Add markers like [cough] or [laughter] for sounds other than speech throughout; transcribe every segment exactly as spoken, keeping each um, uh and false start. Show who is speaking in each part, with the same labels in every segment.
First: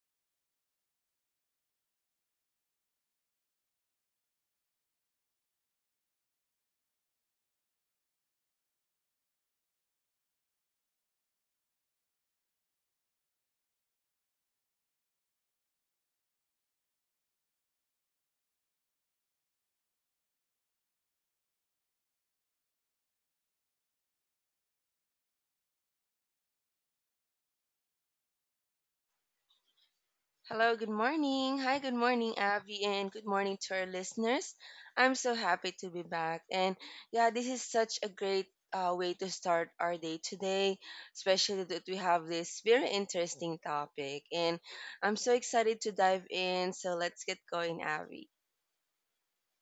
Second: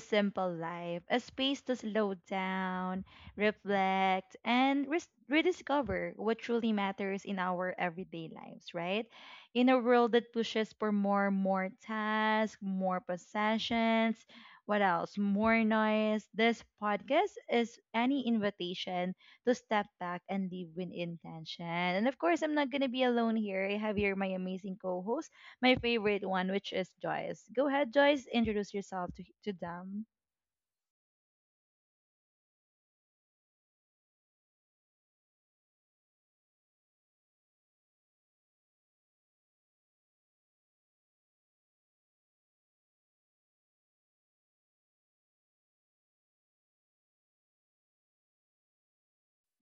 Speaker 1: simple life, a space to slow down, reflect, and res- rediscover what truly matters in our everyday lives, right? In a world that pushes for more, more tasks, more possessions, what else? More noise. This podcast is any invitation to step back and live with intention. And of course, I'm not going to be alone here. I have here my amazing co host, my favorite one, which is Joyce. Go ahead, Joyce, introduce yourself to, to them.
Speaker 2: Hello, good morning. Hi, good morning, Abby, and good morning to our listeners. I'm so happy to be back. And yeah, this is such a great uh, way to start our day today, especially that we have this very interesting topic. And I'm so excited to dive in. So let's get going, Abby.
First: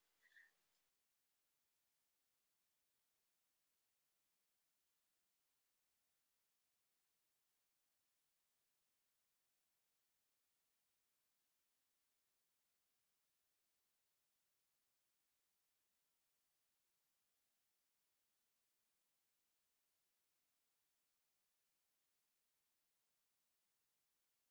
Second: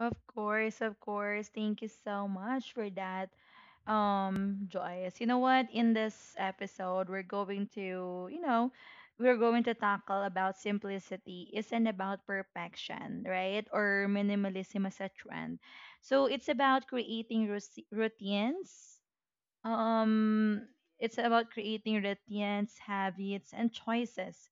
Speaker 1: Of course, of course. Thank you so much for that, um, Joyce. You know what? In this episode, we're going to, you know, we're going to tackle about simplicity isn't about perfection, right? Or minimalism as a trend. So it's about creating rus- routines. Um, it's about creating routines, habits, and choices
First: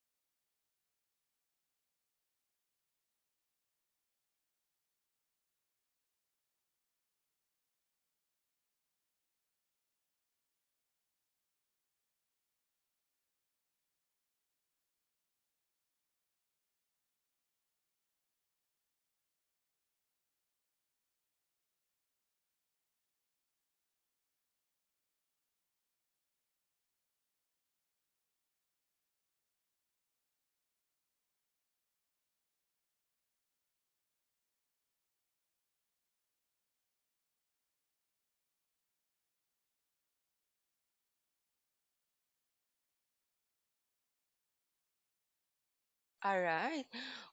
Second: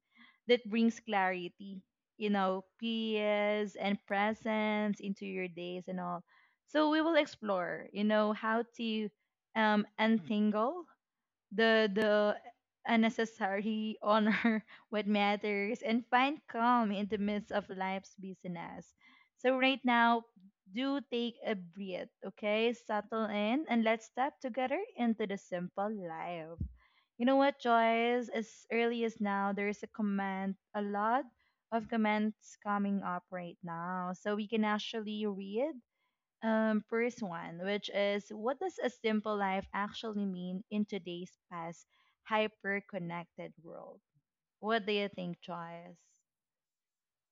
Speaker 1: that brings clarity, you know, peace and presence into your days and all. So we will explore, you know, how to um, untangle the the unnecessary honor [laughs] what matters and find calm in the midst of life's busyness. So right now, do take a breath, okay? Settle in and let's step together into the simple life. You know what, Joyce? As early as now, there's a comment, a lot of comments coming up right now. So we can actually read um, first one, which is what does a simple life actually mean in today's fast, hyper connected world? What do you think, Joyce?
Speaker 2: All right.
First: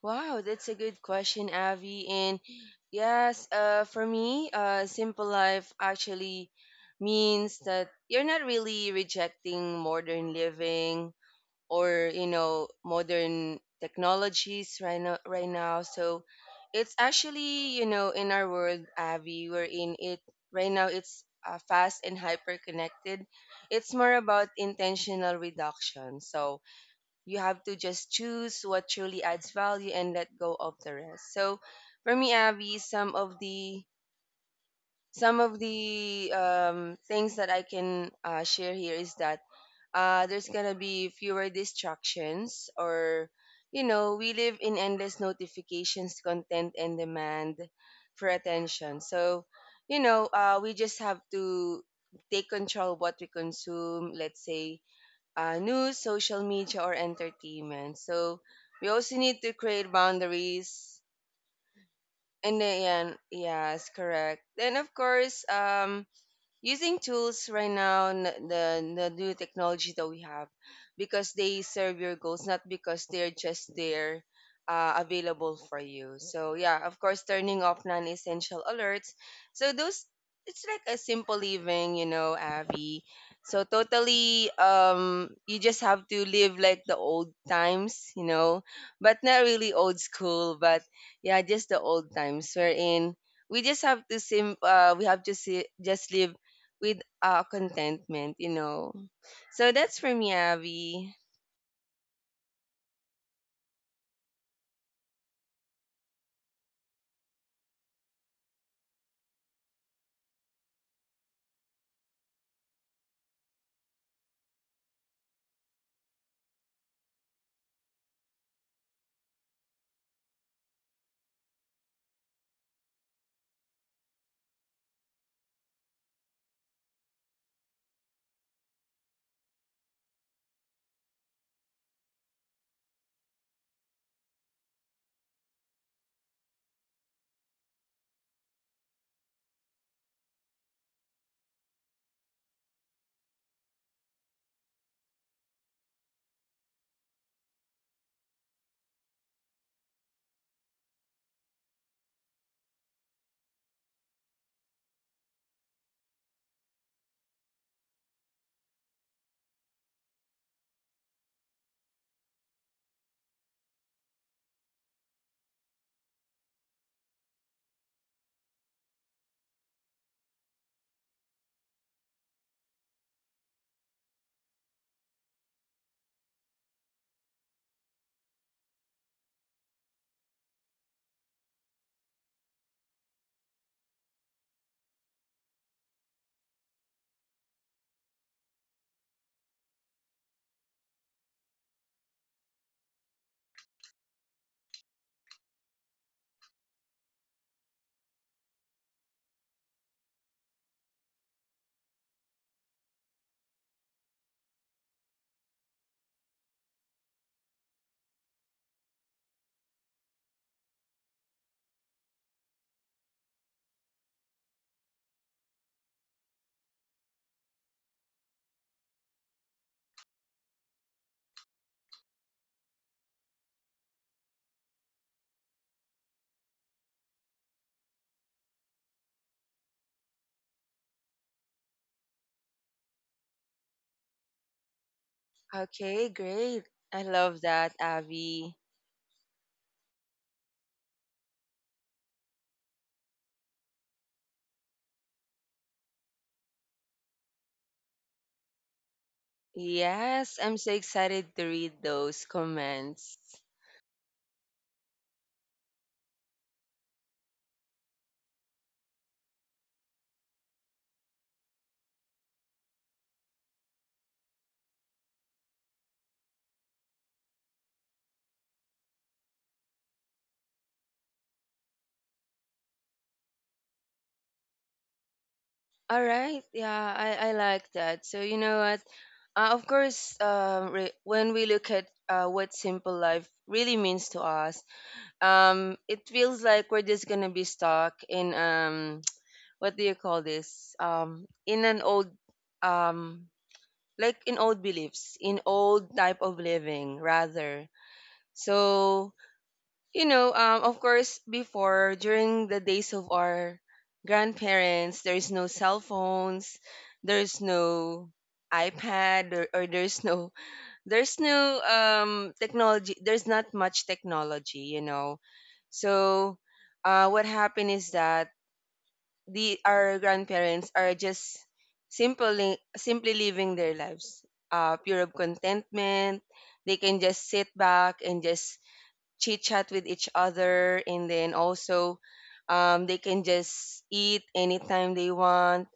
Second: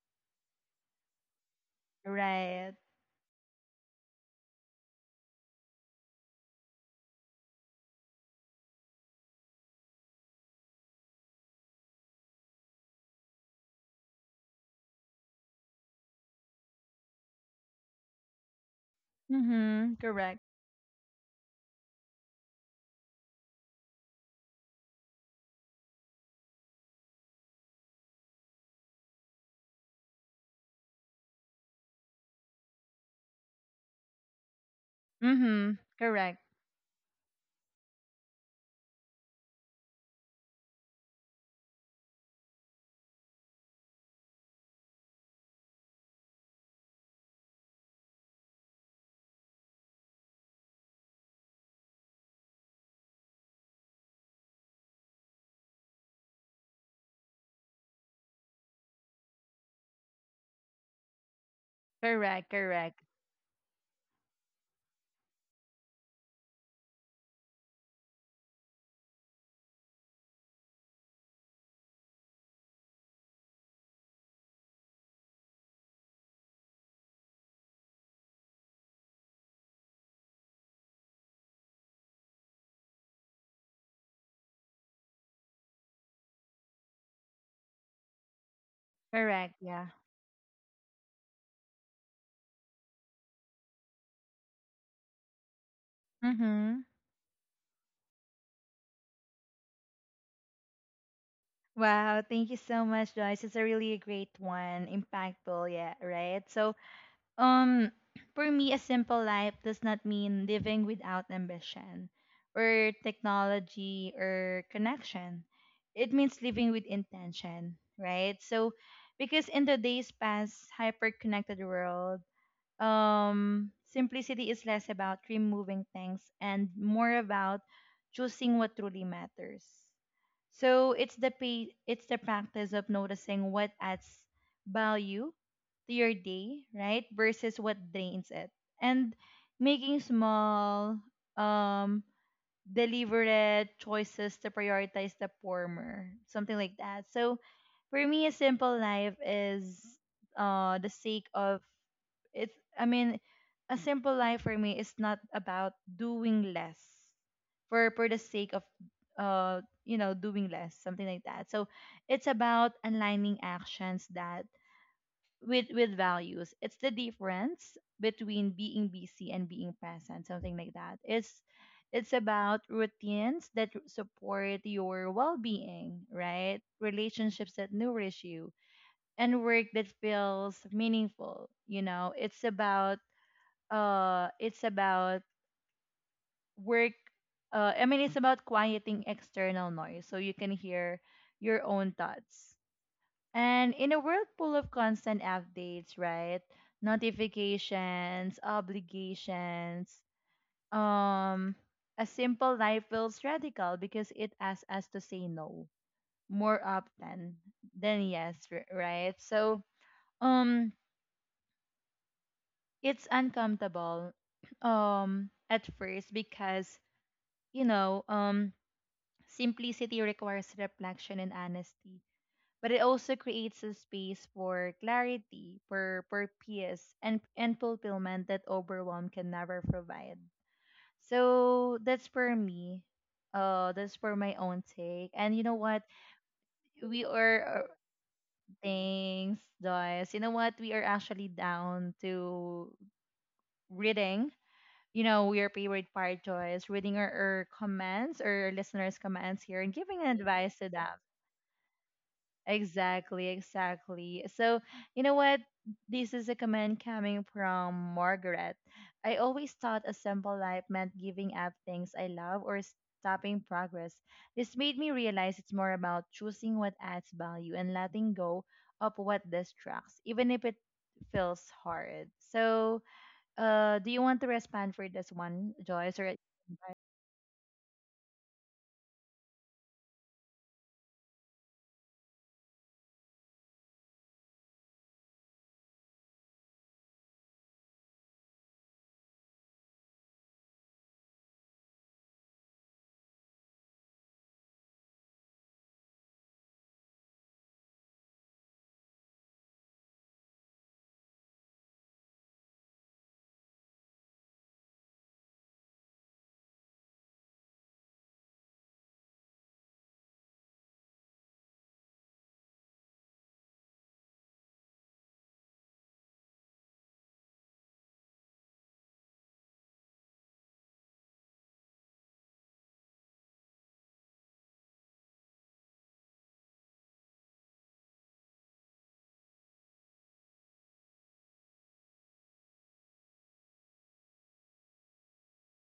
Speaker 2: Wow, that's a good question, Avi. And
Speaker 1: Right.
Speaker 2: yes, uh, for me, uh, simple life actually means that you're not really rejecting modern living, or you know, modern technologies right now. Right now, so it's actually, you know, in our world, Avi, we're
Speaker 1: Mm-hmm.
Speaker 2: in it
Speaker 1: Correct.
Speaker 2: right now. It's uh, fast and hyper connected. It's more about intentional reduction. So you have to just choose what truly adds value and let go of the rest, so for me, Abby, some of the some of
Speaker 1: Mm-hmm.
Speaker 2: the
Speaker 1: Correct.
Speaker 2: um, things that I can uh, share here is that uh, there's gonna be fewer distractions, or you know, we live in endless notifications, content, and demand for attention. So you know, uh, we just have to take control of what we consume, let's say uh, news, social media, or entertainment. So we also need to create boundaries.
Speaker 1: Correct.
Speaker 2: And
Speaker 1: Correct.
Speaker 2: then, yeah, yes, correct. Then of course, um, using tools right now, n- the the new technology that we have, because they serve your goals, not because they're just there uh, available for you. So yeah, of course, turning off non-essential alerts, so those, it's like a simple living, you know, Abby. So totally, um you just have to live like the old times, you know, but not
Speaker 1: Correct.
Speaker 2: really
Speaker 1: Yeah.
Speaker 2: old school, but yeah, just the old times wherein we just have to sim uh, we have to see, just live
Speaker 1: Mm-hmm.
Speaker 2: with uh, contentment, you know. So that's for me, Abby.
Speaker 1: Wow, thank you so much, Joyce. It's a really great one, impactful, yeah, right? So, Um, [clears throat] for me, a simple life does not mean living without ambition or technology or connection. It means living with intention, right? So, because in today's past hyper-connected world, um, simplicity is less about removing things and more about choosing what truly matters. So it's the pa- it's the practice of noticing what adds value to your day, right? Versus what drains it. And making small um deliberate choices to prioritize the former, something like that. So for me a simple life is uh the sake of it's I mean a simple life for me is not about doing less for for the sake of uh you know doing less, something like that. So it's about aligning actions that with with values. It's the difference between being busy and being present, something like that. It's it's about routines that support your well-being, right? Relationships that nourish you and work that feels meaningful, you know. it's about uh it's about work uh, I mean it's about quieting external noise so you can hear your own thoughts. And in a world full of constant updates, right, notifications, obligations, um a simple life feels radical because it asks us to say no more often than yes, r- right. So um it's uncomfortable [clears throat] um at first because, you know, um simplicity requires reflection and honesty, but it also creates a space for clarity, for, for peace, and, and fulfillment that overwhelm can never provide. So that's for me. Uh, that's for my own take. And you know what?
Speaker 2: Okay, great. I
Speaker 1: We
Speaker 2: love
Speaker 1: are uh,
Speaker 2: that, Abby.
Speaker 1: Thanks, Joyce. You know what? We are actually down to reading. You know, your favorite part, Joyce, reading our, our comments or listeners' comments here and giving
Speaker 2: Yes,
Speaker 1: advice
Speaker 2: I'm
Speaker 1: to
Speaker 2: so
Speaker 1: them.
Speaker 2: excited to read those comments.
Speaker 1: Exactly, exactly. So, you know what? This is a comment coming from Margaret. I always thought a simple life meant giving up things I love or stopping progress. This made me realize it's more about choosing what adds value and letting go of what distracts, even if it feels hard. So, uh, do you want to respond for this one, Joyce,
Speaker 2: All
Speaker 1: or?
Speaker 2: right, yeah, I, I like that. So, you know what? Uh, of course, um, re- when we look at uh, what simple life really means to us, um, it feels like we're just gonna be stuck in um, [tsk] what do you call this? Um, in an old, um like in old beliefs, in old type of living rather. So, you know, um, of course, before, during the days of our grandparents, there is no cell phones, there's no iPad, or, or there's no there's no um technology, there's not much technology, you know. So uh what happened is that the our grandparents are just simply simply living their lives, uh pure of contentment. They can just sit back and just chit chat with each other, and then also, um, they can just eat anytime they want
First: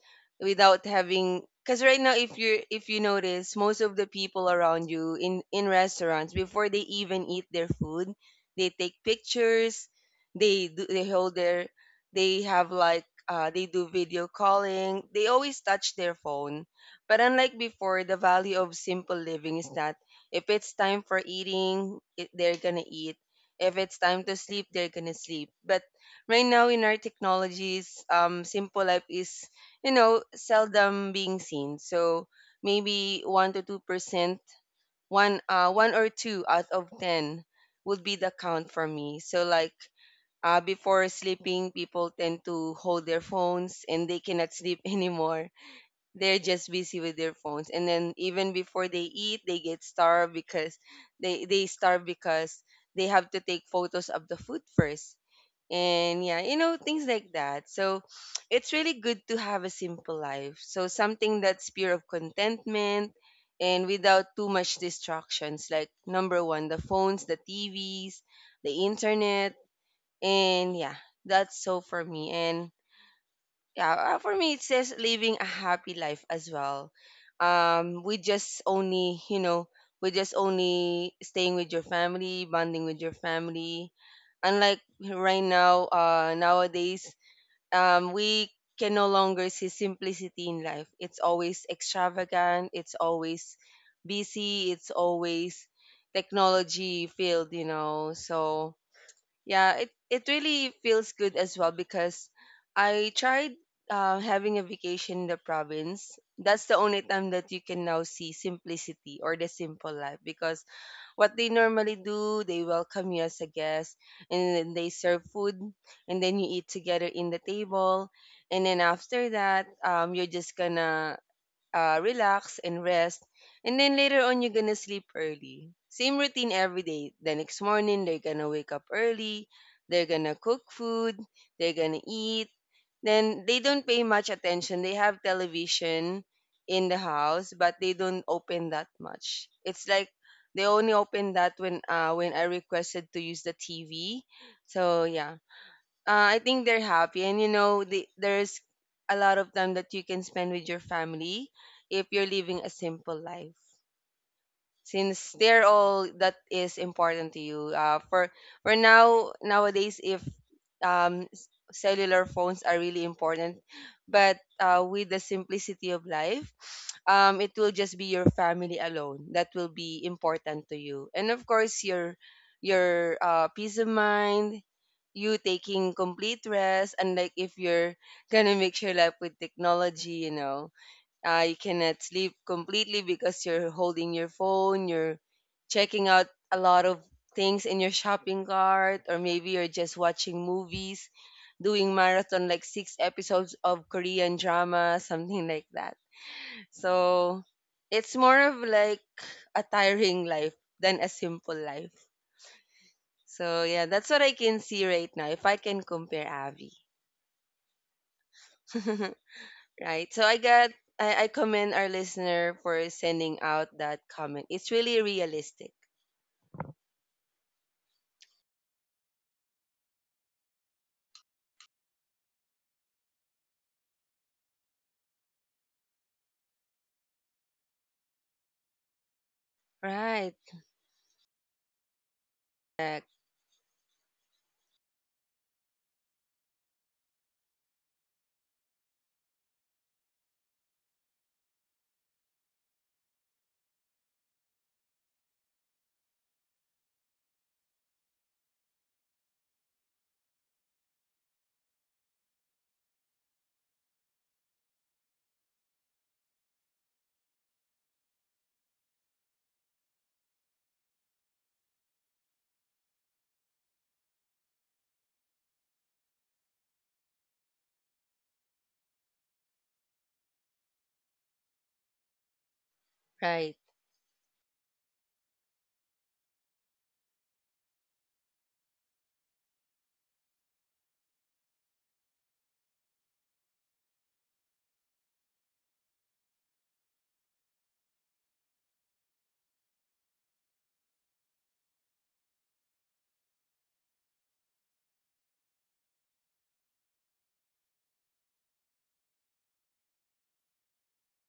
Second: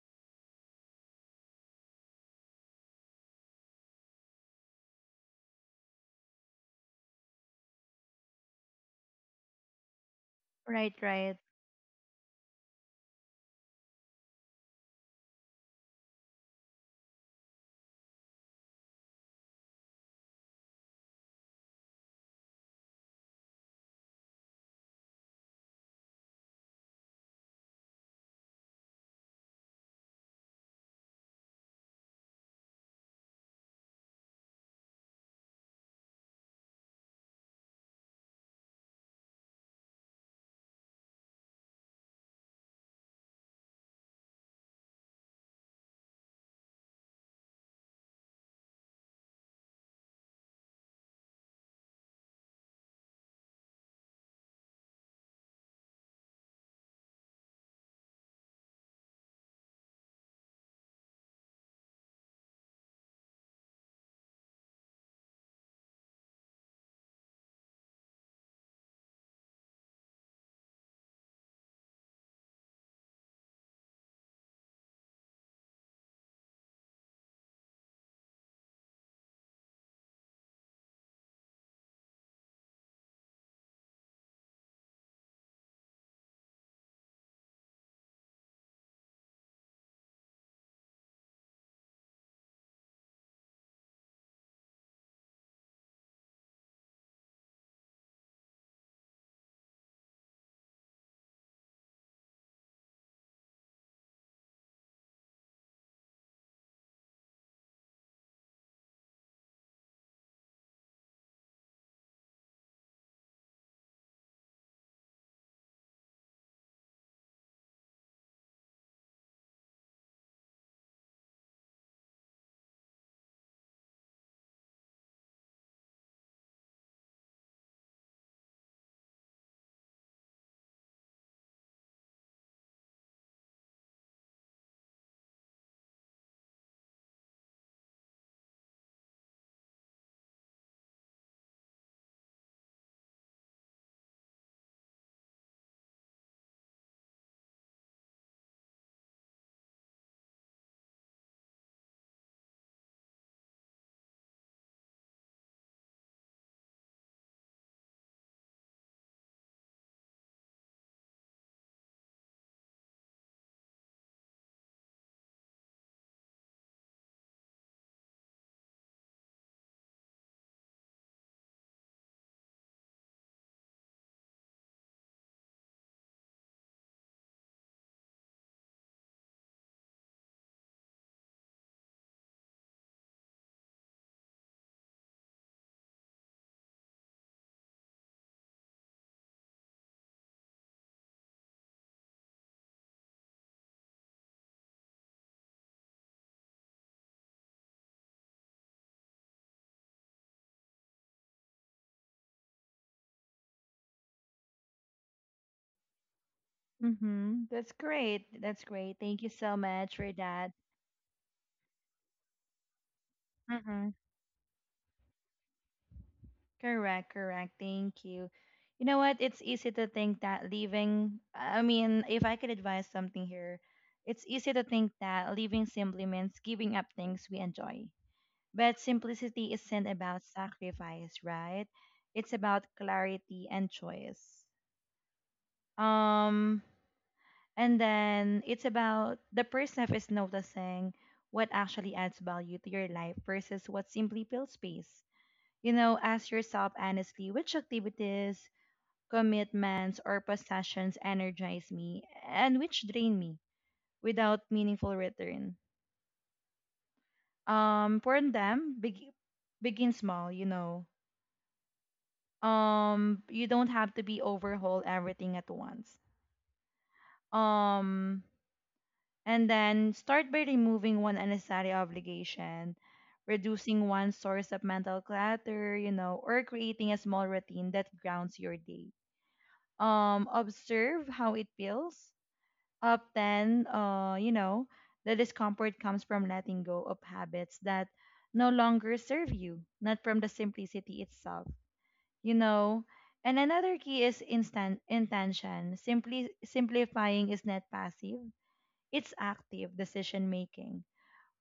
Speaker 2: without having, because right now, if you if you notice, most of the people around you in in restaurants, before they even eat their food, they take pictures, they do,
Speaker 1: Right,
Speaker 2: they hold
Speaker 1: right.
Speaker 2: their they have like uh, they do video calling, they always touch their phone. But unlike before, the value of simple living is that if it's time for eating, it, they're gonna eat. If it's time to sleep, they're gonna sleep. But right now, in our technologies, um, simple life is, you know, seldom being seen. So maybe one to two percent, one uh one or two out of ten would be the count for me. So like uh, before sleeping, people tend to hold their phones, and they cannot sleep [laughs] anymore. They're just busy with their phones. And then even before they eat, they get starved because they they starve, because they have to take photos of the food first. And yeah, you know, things like that, so [tsk] it's really good to have a simple life, so something that's pure of contentment and without too much distractions, like number one the phones, the TVs, the internet, and yeah, that's so for me. And yeah, uh, for me, it says living a happy life as well. um we just only you know we just only staying with your family, bonding with your family, unlike right now, uh nowadays, um we can no longer see simplicity in life. It's always extravagant, it's always busy, it's always technology filled, you know. So yeah, it, it really feels good as well, because I tried uh, having a vacation in the province. That's the only time that you can now see simplicity or the simple life, because what they normally do, they welcome you as a guest, and then they serve food, and then you eat together in the table. And then after that, um, you're just gonna uh, relax and rest. And then later on, you're gonna sleep early. Same routine every day. The next morning, they're gonna wake up early. They're gonna cook food. They're gonna eat. Then they don't pay much attention. They have television in the house, but they don't open that much. It's like they only open that when uh when I requested to use the T V. So yeah, uh, I think they're happy, and you know, the, there's a lot of time that you can spend with your family if you're living a simple life, since they're all that is important to you. Uh, for for now, nowadays, if um, s- cellular phones are really important, but uh, with the simplicity of life, um, it will just be your family alone that will be important to you, and of course your your uh, peace of mind. You taking complete rest, and like if you're gonna mix your life with technology, you know, uh, you cannot sleep completely because you're holding your phone, you're checking out a lot of things in your shopping cart, or maybe you're just watching movies, doing marathon like six episodes of Korean drama, something like that. So it's more of like a tiring life than a simple life. So yeah, that's what I can see right now, if I can compare, Avi.
Speaker 1: Mm-hmm. That's great. That's great.
Speaker 2: [laughs]
Speaker 1: Thank you so much for
Speaker 2: Right. So I
Speaker 1: that.
Speaker 2: got I, I commend our listener for sending out
Speaker 1: Mm-hmm.
Speaker 2: that comment. It's really realistic.
Speaker 1: Correct, correct. Thank you. You know what? It's easy to think that leaving, I mean, if I could advise something here, it's easy to think that leaving simply means giving up things we enjoy. But simplicity isn't about
Speaker 2: Right.
Speaker 1: sacrifice, right? It's about
Speaker 2: Correct.
Speaker 1: clarity and choice. Um, and then it's about the person is noticing what actually adds value to your life versus what simply fills space. You know, ask yourself honestly which activities, commitments, or possessions energize me and which drain me without meaningful return. Um, for them, beg- begin small, you know. Um, you don't have to be overhaul everything at once. Um, and then start by removing one unnecessary obligation,
Speaker 2: Right.
Speaker 1: reducing one source of mental clutter, you know, or creating a small routine that grounds your day. Um, observe how it feels up then uh you know the discomfort comes from letting go of habits that no longer serve you, not from the simplicity itself, you know. And another key is instant intention. Simply simplifying is not passive, it's active decision making.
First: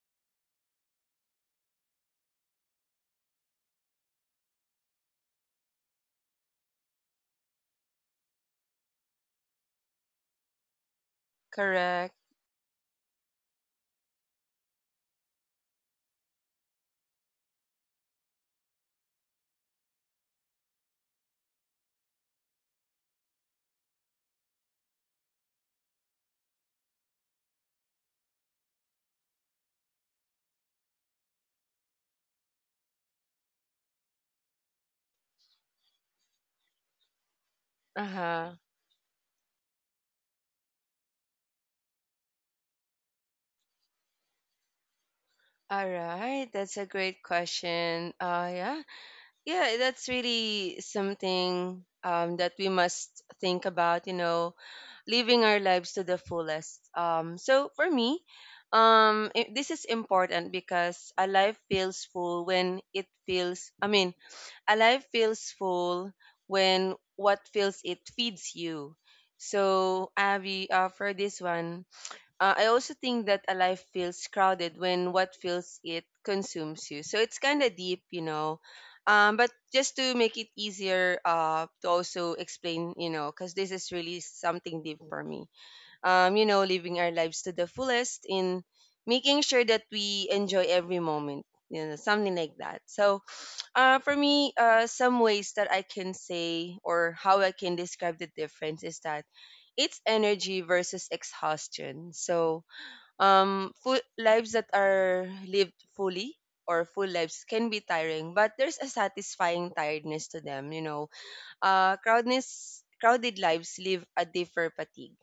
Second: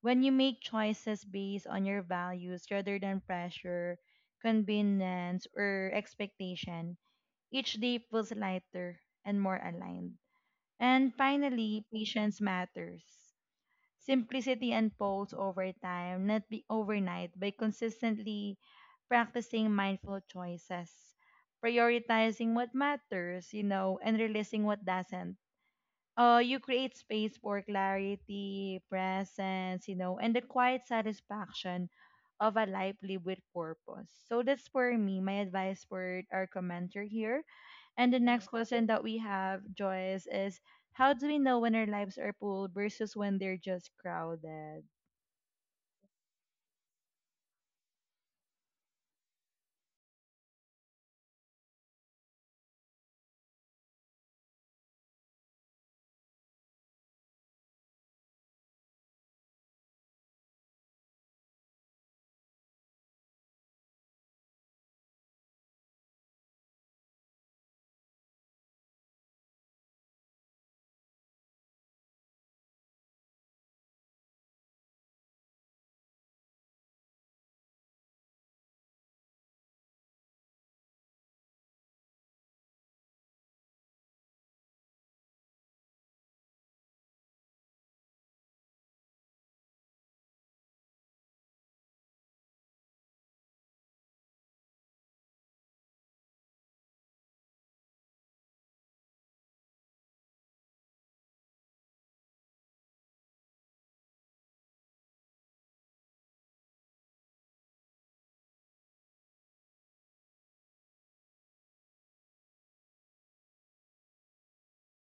Speaker 1: When you make choices based on your values rather than pressure, convenience or expectation, each day feels lighter and more aligned. And finally,
Speaker 2: Correct.
Speaker 1: patience matters. Simplicity unfolds over time, not be overnight, by consistently practicing mindful choices, prioritizing what matters, you know, and releasing what doesn't. Uh, you create space for clarity, presence, you know, and the quiet satisfaction of a life lived with purpose. So that's for me, my advice for our commenter here. And the next
Speaker 2: Uh-huh.
Speaker 1: question that we have, Joyce, is how do we know when our lives are full versus when they're just crowded?
Speaker 2: All right. That's a great question. Uh yeah. Yeah, that's really something um that we must think about, you know, living our lives to the fullest. Um so for me, um i- this is important because a life feels full when, it feels I mean, Alive feels full when what fills it feeds you. So, Avi, uh, for this one, uh, I also think that a life feels crowded when what fills it consumes you. So it's kind of deep, you know. Um, but just to make it easier, uh, to also explain, you know, because this is really something deep for me. Um, you know, living our lives to the fullest, in making sure that we enjoy every moment, you know, something like that. So, uh, for me, uh, some ways that I can say, or how I can describe the difference, is that it's energy versus exhaustion. So, um, full lives that are lived fully, or full lives can be tiring, but there's a satisfying tiredness to them. You know, uh, crowdness, crowded lives live a differ fatigue.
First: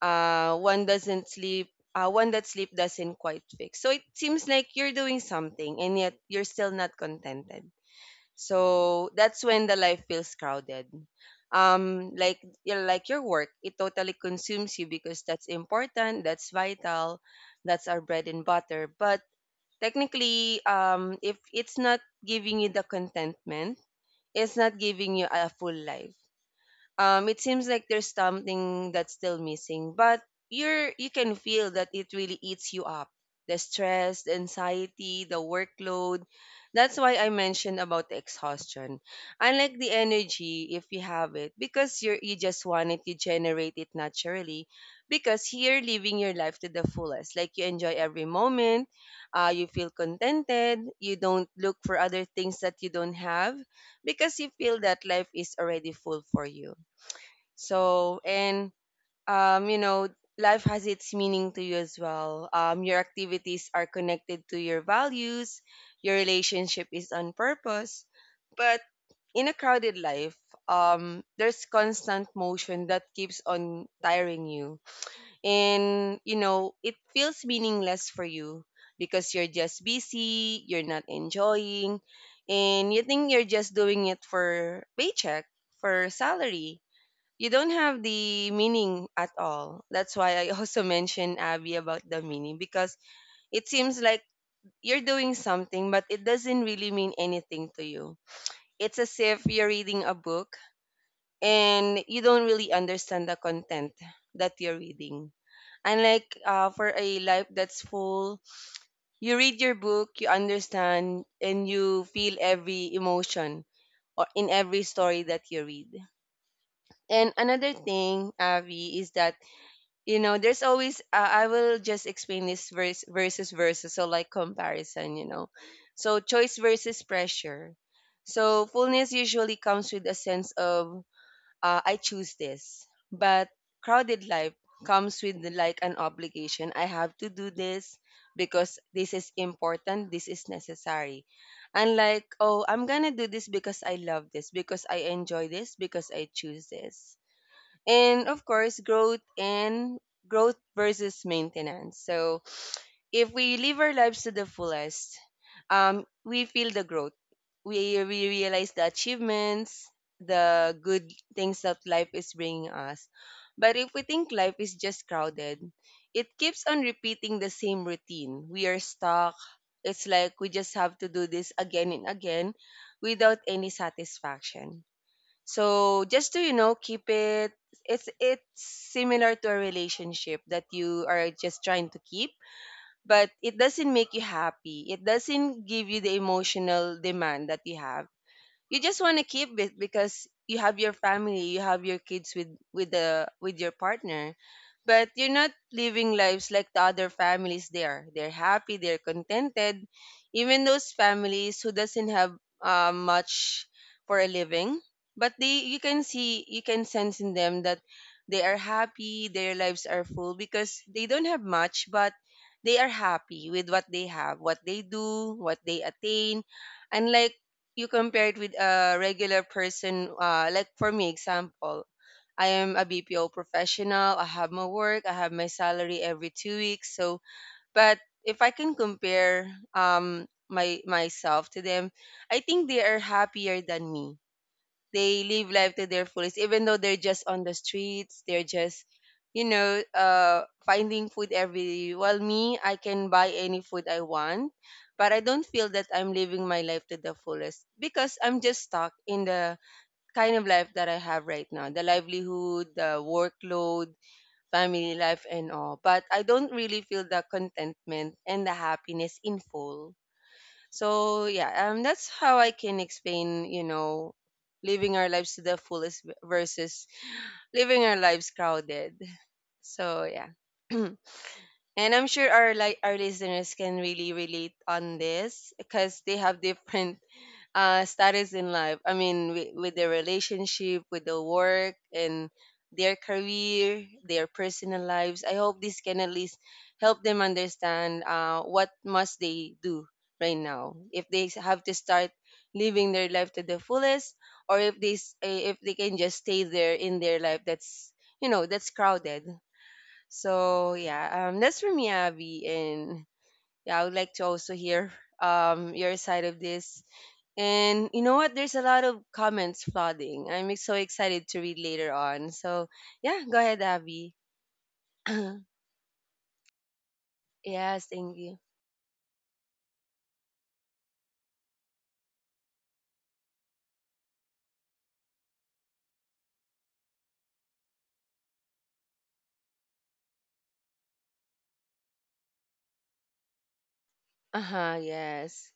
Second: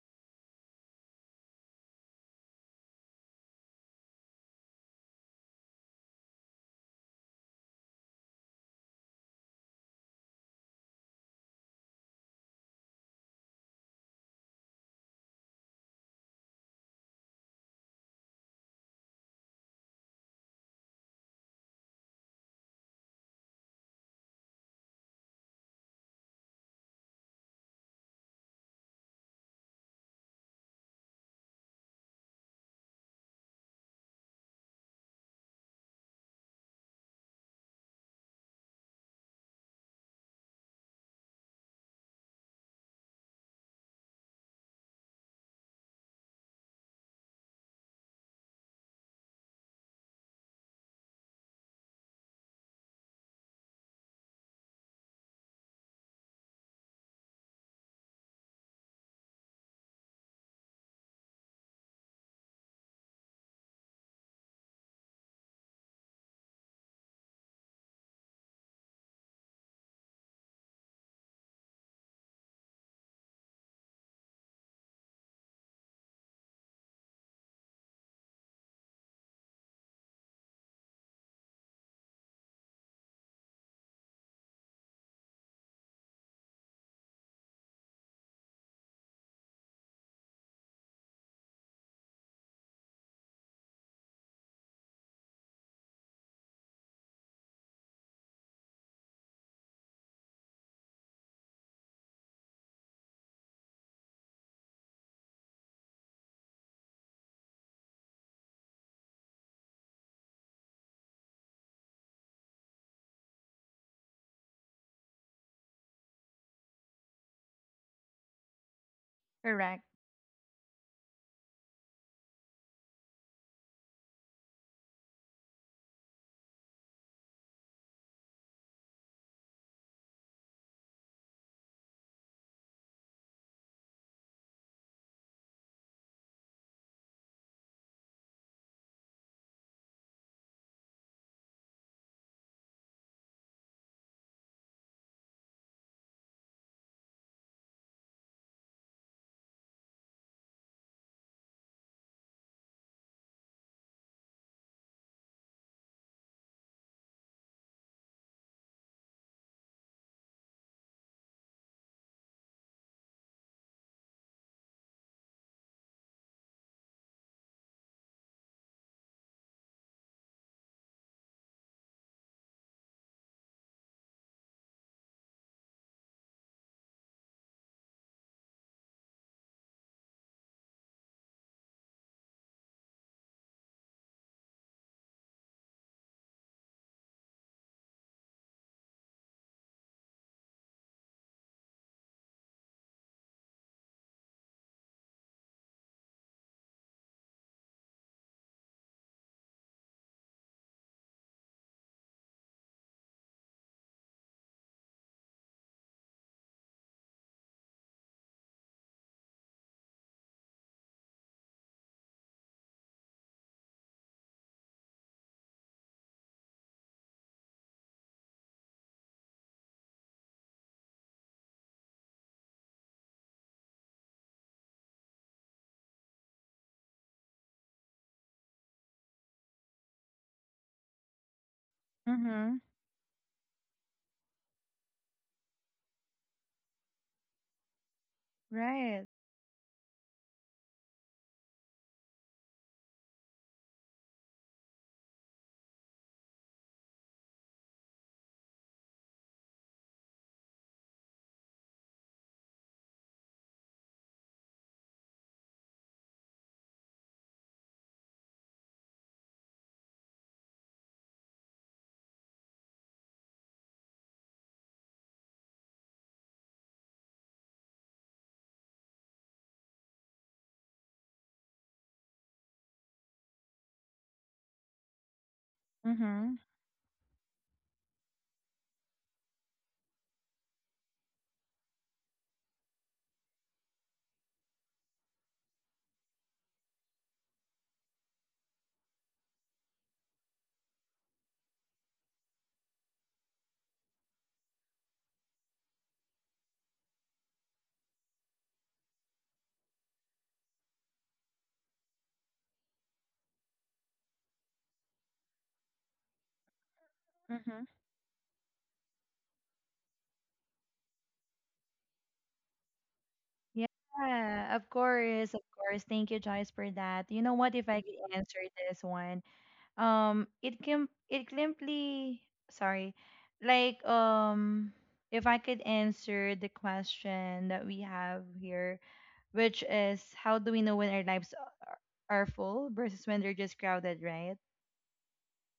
Speaker 2: Uh, one doesn't sleep. Uh, one that sleep doesn't quite fix. So it seems like you're doing something and yet you're still not contented, so that's when the life feels crowded. Um, like you know, like your work, it totally consumes you because that's important, that's vital, that's our bread and butter. But technically, um, if it's not giving you the contentment, it's not giving you a full life. Um, it seems like there's something that's still missing, but you're you can feel that it really eats you up. The stress, the anxiety, the workload. That's why I mentioned about the exhaustion. Unlike the energy, if you have it, because you're you just want it, you generate it naturally. Because you're living your life to the fullest. Like you enjoy every moment, uh, you feel contented, you don't look for other things that you don't have, because you feel that life is already full for you. So, and um, you know, life has its meaning to you as well. Um, your activities are connected to your values, your relationship is on purpose. But in a crowded life, um, there's constant motion that keeps on tiring you. And, you know, it feels meaningless for you because you're just busy, you're not enjoying, and you think you're just doing it for paycheck, for salary, you don't have the meaning at all. That's why I [laughs] also mentioned, Abby, about the meaning, because it seems like you're doing something, but it doesn't really mean anything to you. It's as if you're reading a book and you don't really understand the content that you're reading. Unlike uh, for a life that's full, you read your book, you understand, and you feel every emotion, or in every story that you read. And another thing, Avi, is that
Speaker 1: Correct.
Speaker 2: you know there's always uh, I will just explain this verse versus versus so like comparison, you know so choice versus pressure. So fullness usually comes with a sense of uh, I choose this, but crowded life comes with like an obligation: I have to do this because this is important, this is necessary. And like, oh, I'm gonna do this because I love this, because I enjoy this, because I choose this. And of course growth and growth versus maintenance. So if we live our lives to the fullest, um, we feel the growth, we, we realize the achievements, the good things that life is bringing us. But if we think life is just crowded, it keeps on repeating the same routine, we are stuck. It's like we just have to do this again and again without any satisfaction. So just to you know, keep it. It's it's similar to a relationship that you are just trying to keep, but it doesn't make you happy. It doesn't give you the emotional demand that you have. You just want to keep it because you have your family, you have your kids with with the with your partner, but you're not living lives like the other families. There, they're happy, they're contented. Even those families who doesn't have uh, much for a living, but they, you can see, you can sense in them that they are happy, their lives are full, because they don't have much, but they are happy with what they have, what they do, what they attain. Unlike, you compare it with a regular person, uh, like for me example, I am a B P O professional. I have my work. I have my salary every two weeks. So, but if I can compare um my myself to them, I
Speaker 1: Mm-hmm.
Speaker 2: think they are happier than me. They live life to their fullest, even though they're just on the streets. They're just,
Speaker 1: Right.
Speaker 2: you know, uh, finding food every day. While me, I can buy any food I want, but I don't feel that I'm living my life to the fullest because I'm just stuck in the kind of life that I have right now, the livelihood, the workload, family life, and all. But I don't really feel the contentment and the happiness in full. So yeah, um, that's how I can explain, you know, living our lives to the fullest v- versus living our lives crowded. [laughs] So yeah. [clears throat] And I'm sure our like our listeners can really relate on this because they
Speaker 1: Mm-hmm.
Speaker 2: have different uh status in life, I mean, with, with their relationship, with the work and their career, their personal lives. I hope this can at least help them understand uh, what must they do right now if they have to start living their life to the fullest, or if they s- eh, if they can just stay there in their life that's, you know that's crowded. So yeah, um that's for me, Abby. And yeah, I would like to also hear um, your side of this.
Speaker 1: Mm-hmm.
Speaker 2: And you know what? There's a lot of comments flooding. I'm so excited to read later on. So yeah, go ahead, Abby.
Speaker 1: Yeah, of
Speaker 2: [clears throat]
Speaker 1: course, of course. Thank you, Joyce, for that. You know what? If I
Speaker 2: Yes,
Speaker 1: could
Speaker 2: thank
Speaker 1: answer
Speaker 2: you.
Speaker 1: this one, um, it can it simply sorry, like, um, if I could answer the question that we have here, which is how do we know when our lives are are full versus when they're just crowded, right?
Speaker 2: Uh huh. Yes.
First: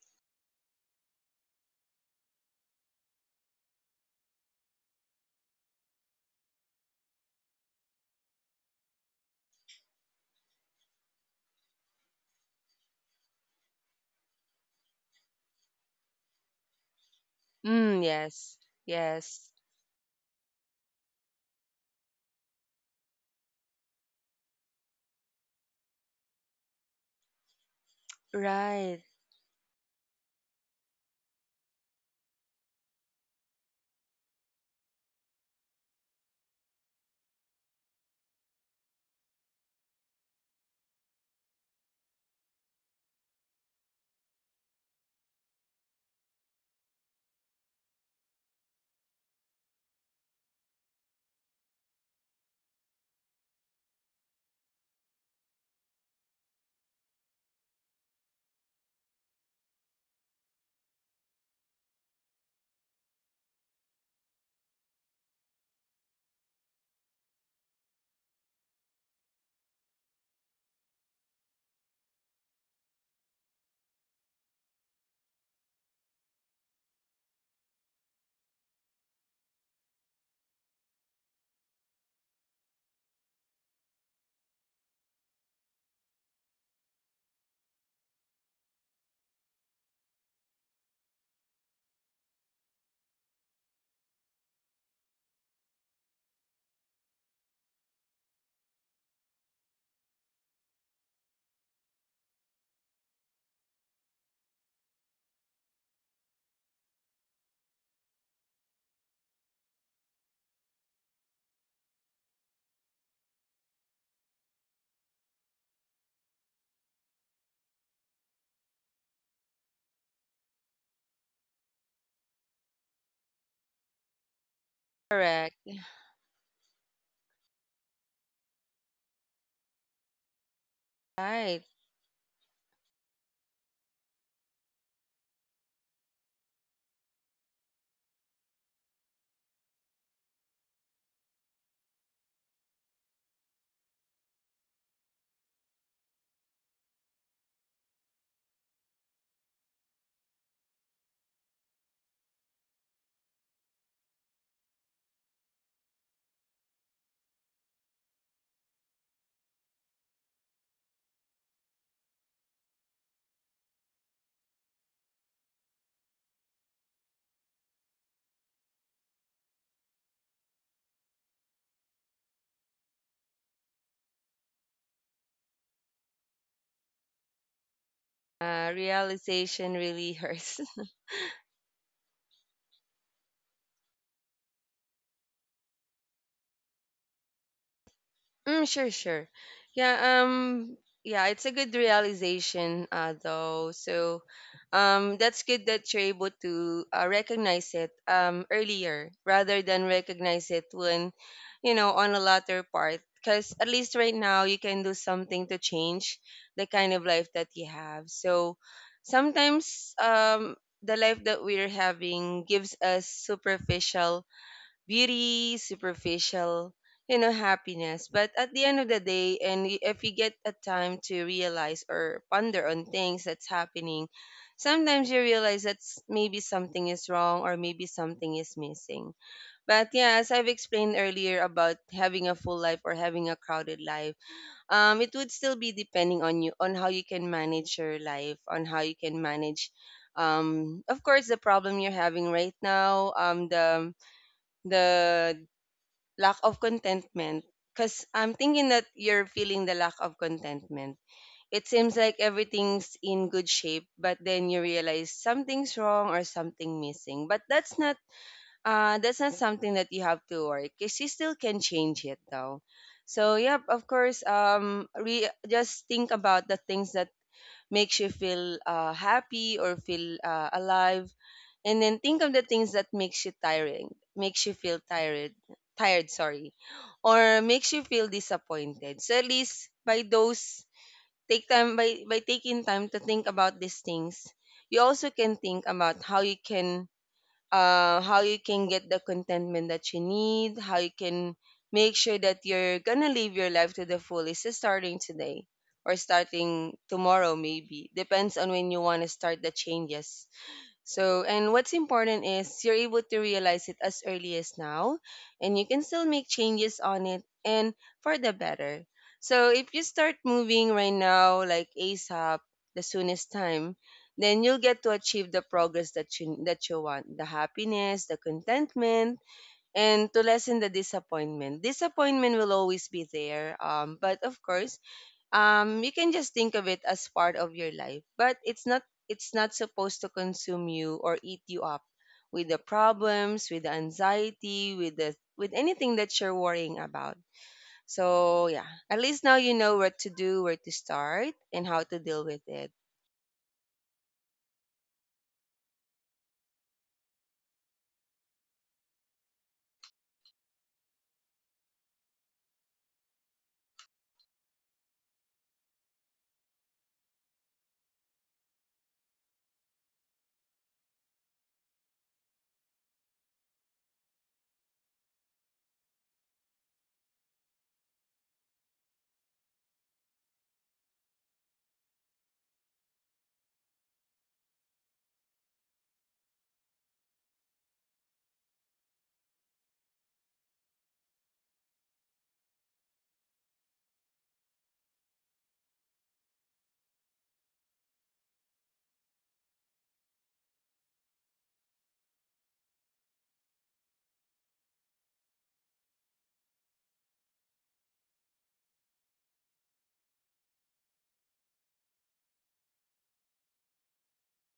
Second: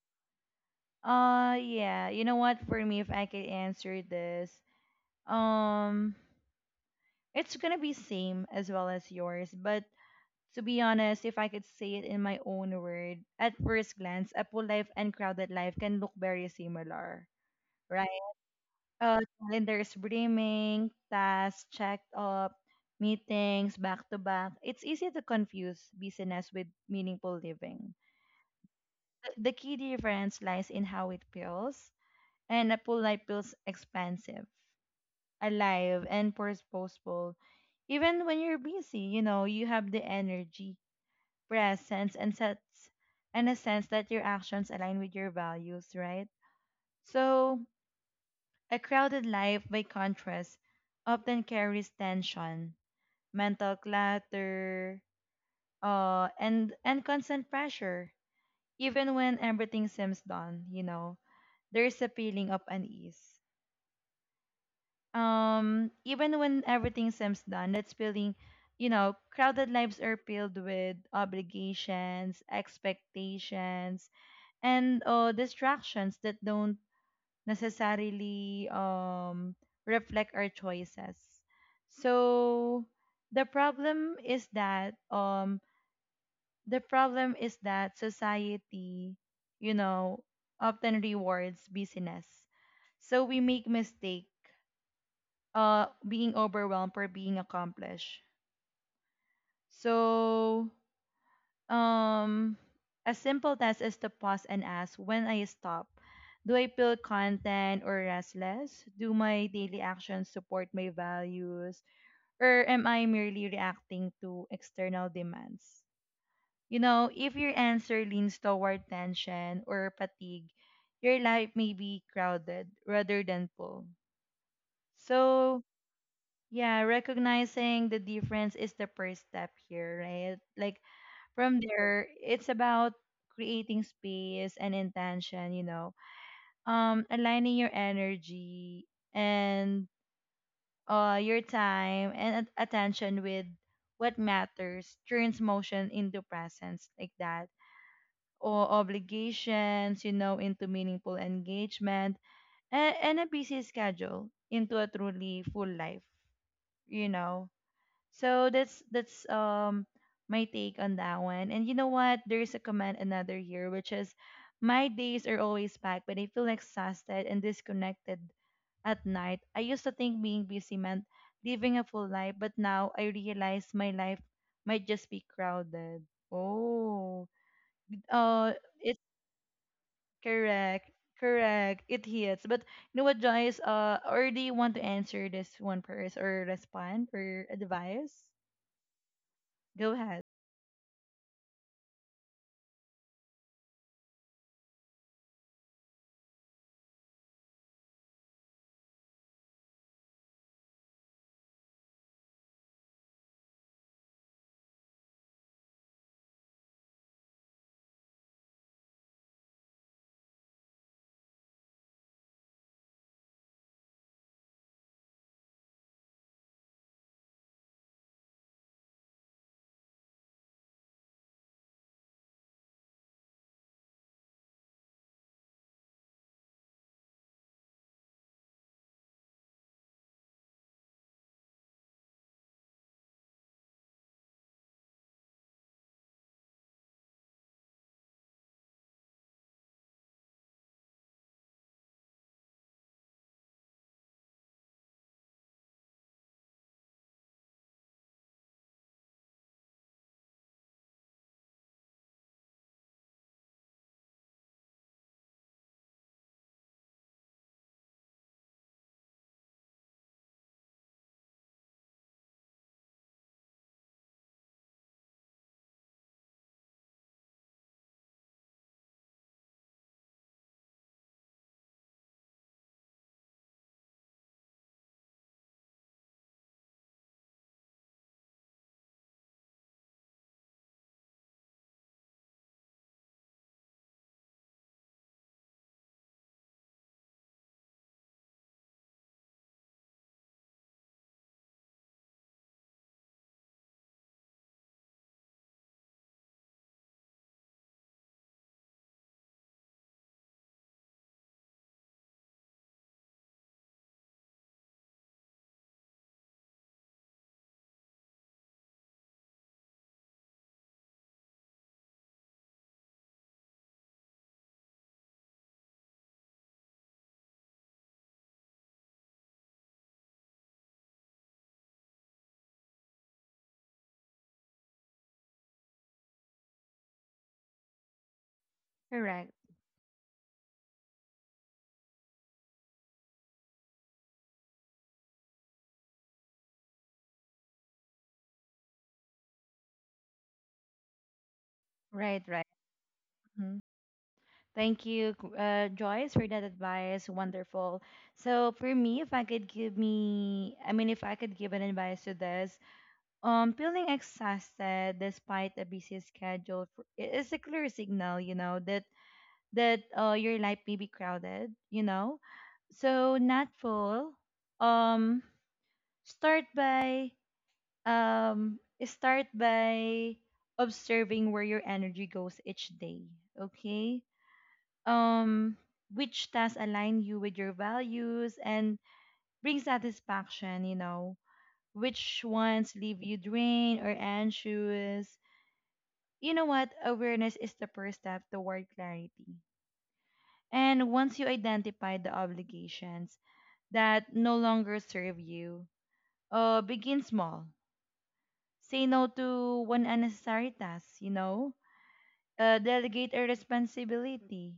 Speaker 1: Uh yeah, you know what? For me, if I could answer this, um, it's gonna be same as well as yours. But to be honest, if I could say it in my own word, at first glance, a full life and crowded life can look very similar,
Speaker 2: Mm.
Speaker 1: right?
Speaker 2: Yes.
Speaker 1: Uh,
Speaker 2: Yes.
Speaker 1: calendars brimming, tasks checked up, meetings back to back. It's easy to confuse busyness with meaningful living.
Speaker 2: Right.
Speaker 1: The, the key difference lies in how it feels, and a full life feels expansive, alive, and purposeful. Even when you're busy, you know, you have the energy, presence, and sets and a sense that your actions align with your values, right? So, a crowded life, by contrast, often carries tension, mental clutter, uh, and and constant pressure, even when everything seems done, you know. There's a feeling of unease. Um, even when everything seems done, that's feeling, you know, crowded lives are filled with obligations, expectations, and uh, distractions that don't necessarily um, reflect our choices. So the problem is that um, the problem is that society, you know, often rewards busyness. So we make mistakes uh being overwhelmed or being accomplished. So um a simple test is to pause and ask when I stop. Do I feel content or restless? Do my daily actions support my values? Or am I merely reacting to external demands? You know, if your answer leans toward tension or fatigue, your life may be crowded rather than full.
Speaker 2: Correct.
Speaker 1: So yeah, recognizing the difference is the first step here, right? Like from
Speaker 2: Right.
Speaker 1: there, it's about creating space and intention, you know, um, aligning your energy and uh, your time and at- attention with what matters, turns motion into presence, like that, or obligations, you know, into meaningful engagement, and, and a busy schedule into a truly full life, you know. So that's that's um my take on that one. And you know what? There's a comment another here which is my days are always packed, but I feel exhausted and disconnected at night. I used to think being busy meant living a full life, but now I realize my life might just be crowded. Oh, uh,
Speaker 2: Uh,
Speaker 1: it's
Speaker 2: realization really [laughs] hurts.
Speaker 1: correct, correct. It hits. But you know what, Joyce? Uh, or do you want to answer this one first, or respond, or advise?
Speaker 2: Mm, sure, sure.
Speaker 1: Go
Speaker 2: Yeah,
Speaker 1: ahead.
Speaker 2: um, yeah, it's a good realization, uh, though. So, um, that's good that you're able to uh, recognize it um earlier rather than recognize it when, you know, on a latter part. Because at least right now you can do something to change the kind of life that you have. So, sometimes um the life that we're having gives us superficial beauty, superficial, you know, happiness. But at the end of the day, and y- if you get a time to realize or ponder on things that's happening, sometimes you realize that s- maybe something is wrong or maybe something is missing. But yeah, as I've explained earlier about having a full life or having a crowded life, um, it would still be depending on you, on how you can manage your life, on how you can manage. Um, of course, the problem you're having right now, um, the the lack of contentment, because I'm thinking that you're feeling the lack of contentment. It seems like everything's in good shape, but then you realize something's wrong or something missing. But that's not, uh that's not something that you have to worry, because you still can change it though. So yep, of course, um re- just think about the things that makes you feel uh happy or feel uh, alive, and then think of the things that makes you tiring, makes you feel tired. Tired, sorry. Or makes you feel disappointed. So at least by those, take time, by by taking time to think about these things, you also can think about how you can, uh how you can get the contentment that you need, how you can make sure that you're gonna live your life to the fullest. So starting today or starting tomorrow, maybe depends on when you want to start the changes. So, and what's important is you're able to realize it as early as now, and you can still make changes on it and for the better. So, if you start moving right now, like ASAP, the soonest time, then you'll get to achieve the progress that you that you want, the happiness, the contentment, and to lessen the disappointment. Disappointment will always be there, um, but of course, um you can just think of it as part of your life, but it's not,
Speaker 1: Correct.
Speaker 2: it's not supposed to consume you or eat you up with the problems, with the anxiety, with the, with anything that you're worrying about. So yeah, at least now you know what to do, where to start, and how to
Speaker 1: Right,
Speaker 2: deal with
Speaker 1: right.
Speaker 2: it.
Speaker 1: Mhm. Thank you, G- uh, Joyce, for that advice. Wonderful. So for me, if I could give me, I mean, if I could give an advice to this, um, feeling exhausted despite a busy schedule for- i- is a clear signal, you know, that that uh, your life may be crowded, you know. So not full. Um, start by um, start by observing where your energy goes each day. Okay, um which tasks align you with your values and bring satisfaction you know Which ones leave you drained or anxious? You know what? Awareness is the first step toward clarity. And once you identify the obligations that no longer serve you, uh begin small. Say no to one unnecessary task you know uh, Delegate a responsibility,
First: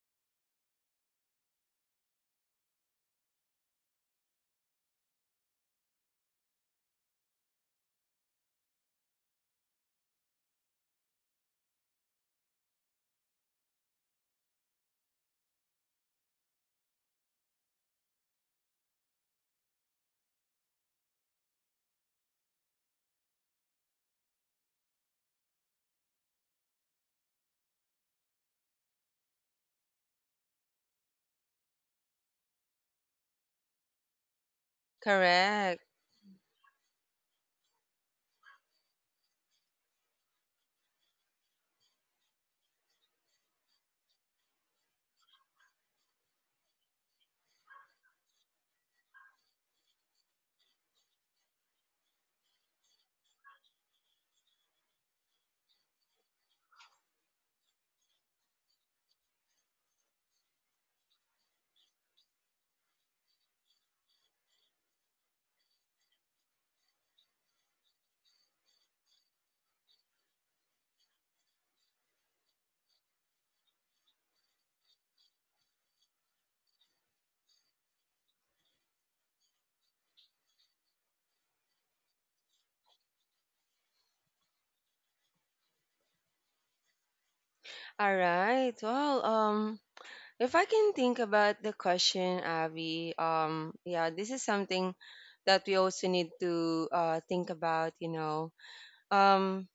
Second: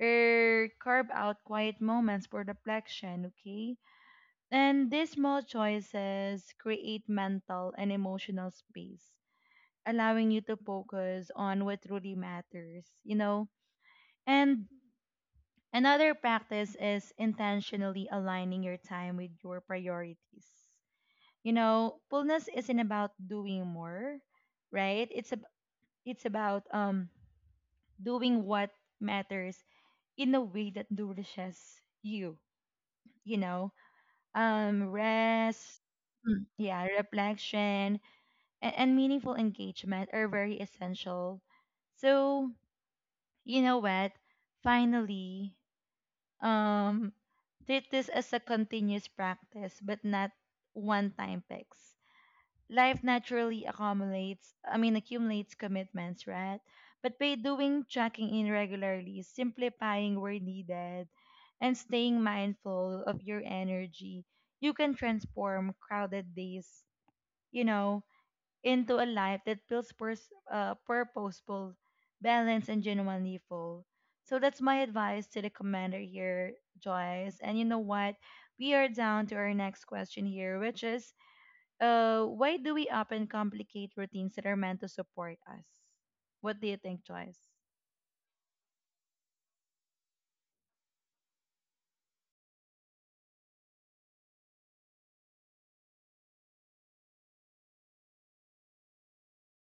Speaker 1: or carve out quiet moments for reflection. Okay. And these small choices create mental and emotional space, allowing you to focus on what truly matters, you know? And another practice is intentionally aligning your time with your priorities. You know, fullness isn't about doing more, right? It's ab- it's about um doing what matters in a way that nourishes you, you know? Um rest,
Speaker 2: Correct.
Speaker 1: Mm, yeah, reflection, and, and meaningful engagement are very essential. So, you know what? Finally, um, treat this as a continuous practice, but not one time fix. Life naturally accumulates, I mean, accumulates commitments, right? But by doing checking in regularly, simplifying where needed, and staying mindful of your energy, you can transform crowded days, you know, into a life that feels pers- uh, purposeful, balanced, and genuinely full. So that's my advice to the commander here, Joyce. And you know what? We are down to our next question here, which is uh, why do we often complicate routines that are meant to support us? What do you think, Joyce?
Speaker 2: All right, well, um if I can think about the question, Abby, um yeah, this is something that we also need to uh, think about, you know. Um,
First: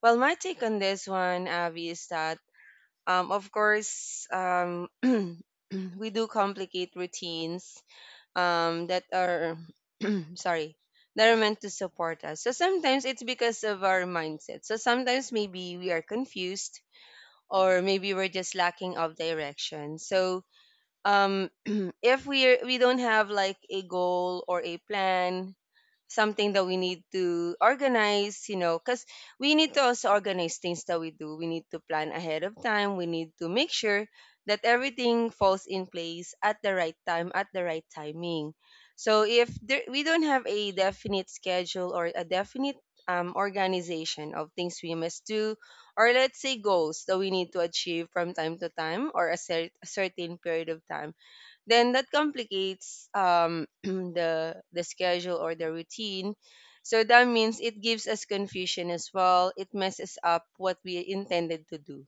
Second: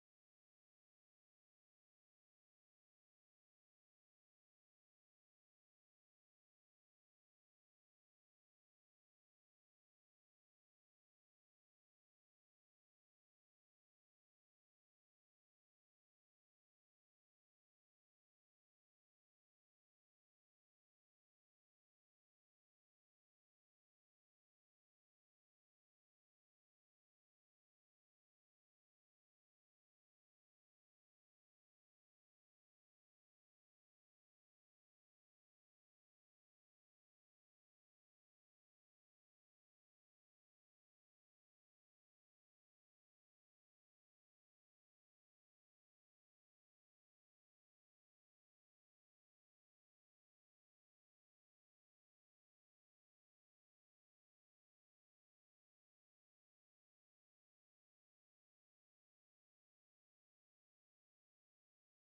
Speaker 2: well, my take on this one, Abby, is that, um, of course, um, [clears throat] we do complicate routines um, that are, [clears throat] sorry, that are meant to support us. So sometimes it's because of our mindset. So sometimes maybe we are confused or maybe we're just lacking of direction. So um, [clears throat] if we we don't have like a goal or a plan, something that we need to organize, you know, because we need to also organize things that we do. We need to plan ahead of time. We need to make sure that everything falls in place at the right time, at the right timing. So if there, we don't have a definite schedule or a definite um, organization of things we must do, or let's say goals that we need to achieve from time to time or a, cer- a certain period of time, then that complicates, um, [clears throat] the the schedule or the routine. So that means it gives us confusion as well, it messes up what we intended to do.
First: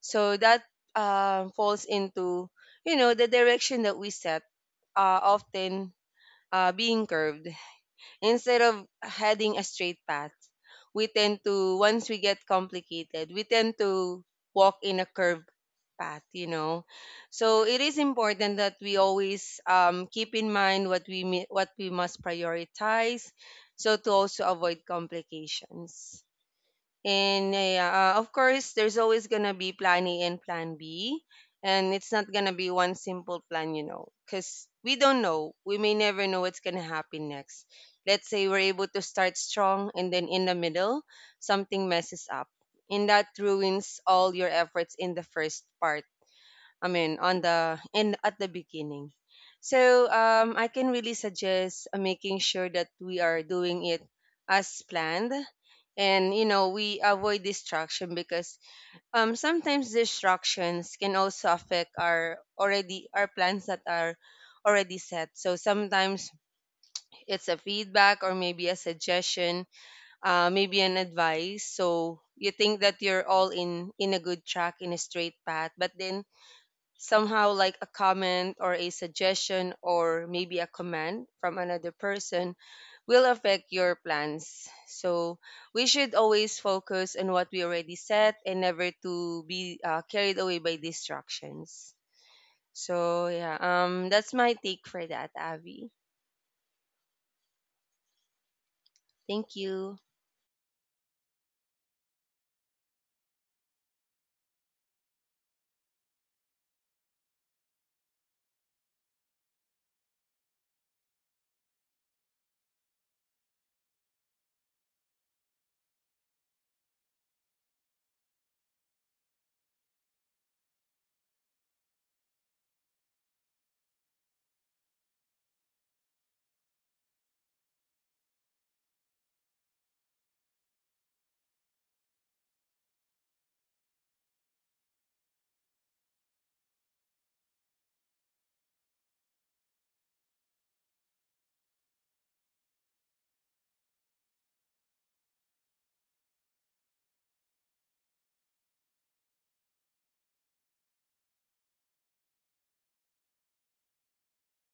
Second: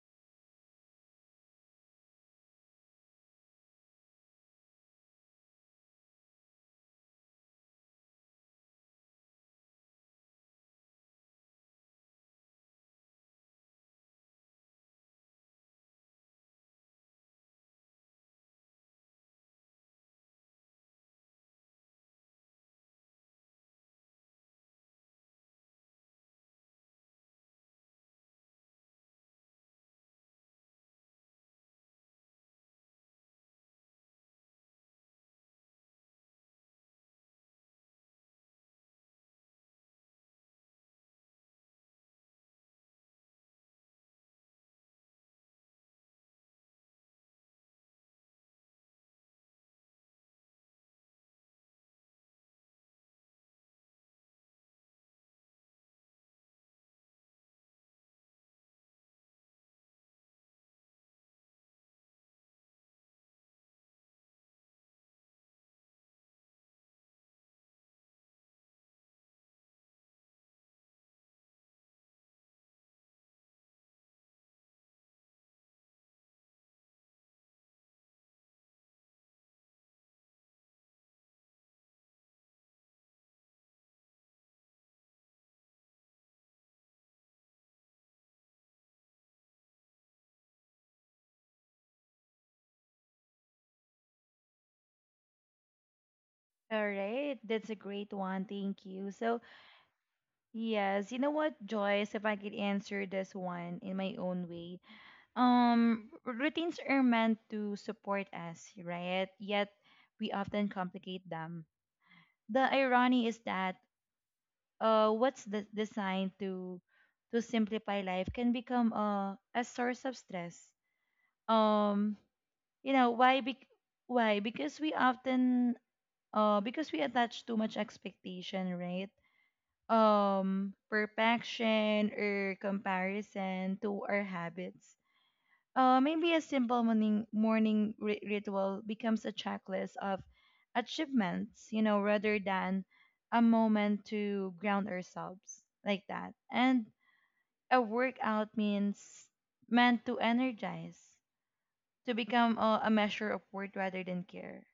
Speaker 2: So that uh, falls into, you know, the direction that we set, uh, often uh, being curved. Instead of heading a straight path, we tend to, once we get complicated, we tend to walk in a curved path, you know. So it is important that we always um, keep in mind what we mi- what we must prioritize, so to also avoid complications. And uh, yeah, uh, of course, there's always gonna be plan A and plan B, and it's not gonna be one simple plan, you know, because we don't know. We may never know what's gonna happen next. Let's say we're able to start strong, and then in the middle, something messes up, and that ruins all your efforts in the first part, I mean, on the in at the beginning. So um, I can really suggest uh, making sure that we are doing it as planned, and you know we avoid distraction because, um, sometimes distractions can also affect our already our plans that are already set. So sometimes it's a feedback or maybe a suggestion, uh, maybe an advice. So you think that you're all in in a good track in a straight path, but then somehow like a comment or a suggestion or maybe a command from another person will affect your plans. So we should always focus on what we already set and never to be uh, carried away by distractions. So yeah, um, that's my take for that, Abby.
Speaker 1: All right, that's a great one. Thank you. So,
Speaker 2: Thank you.
Speaker 1: yes, you know what, Joyce, if I could answer this one in my own way, Um, routines are meant to support us, right? Yet we often complicate them. The irony is that uh, what's de- designed to to simplify life can become a a source of stress. Um, you know why? Bec- why? Because we often uh because we attach too much expectation, right? Um, perfection or comparison to our habits. Uh, maybe a simple morning morning ri ritual becomes a checklist of achievements, you know, rather than a moment to ground ourselves like that. And a workout means meant to energize, to become a, a measure of worth rather than care,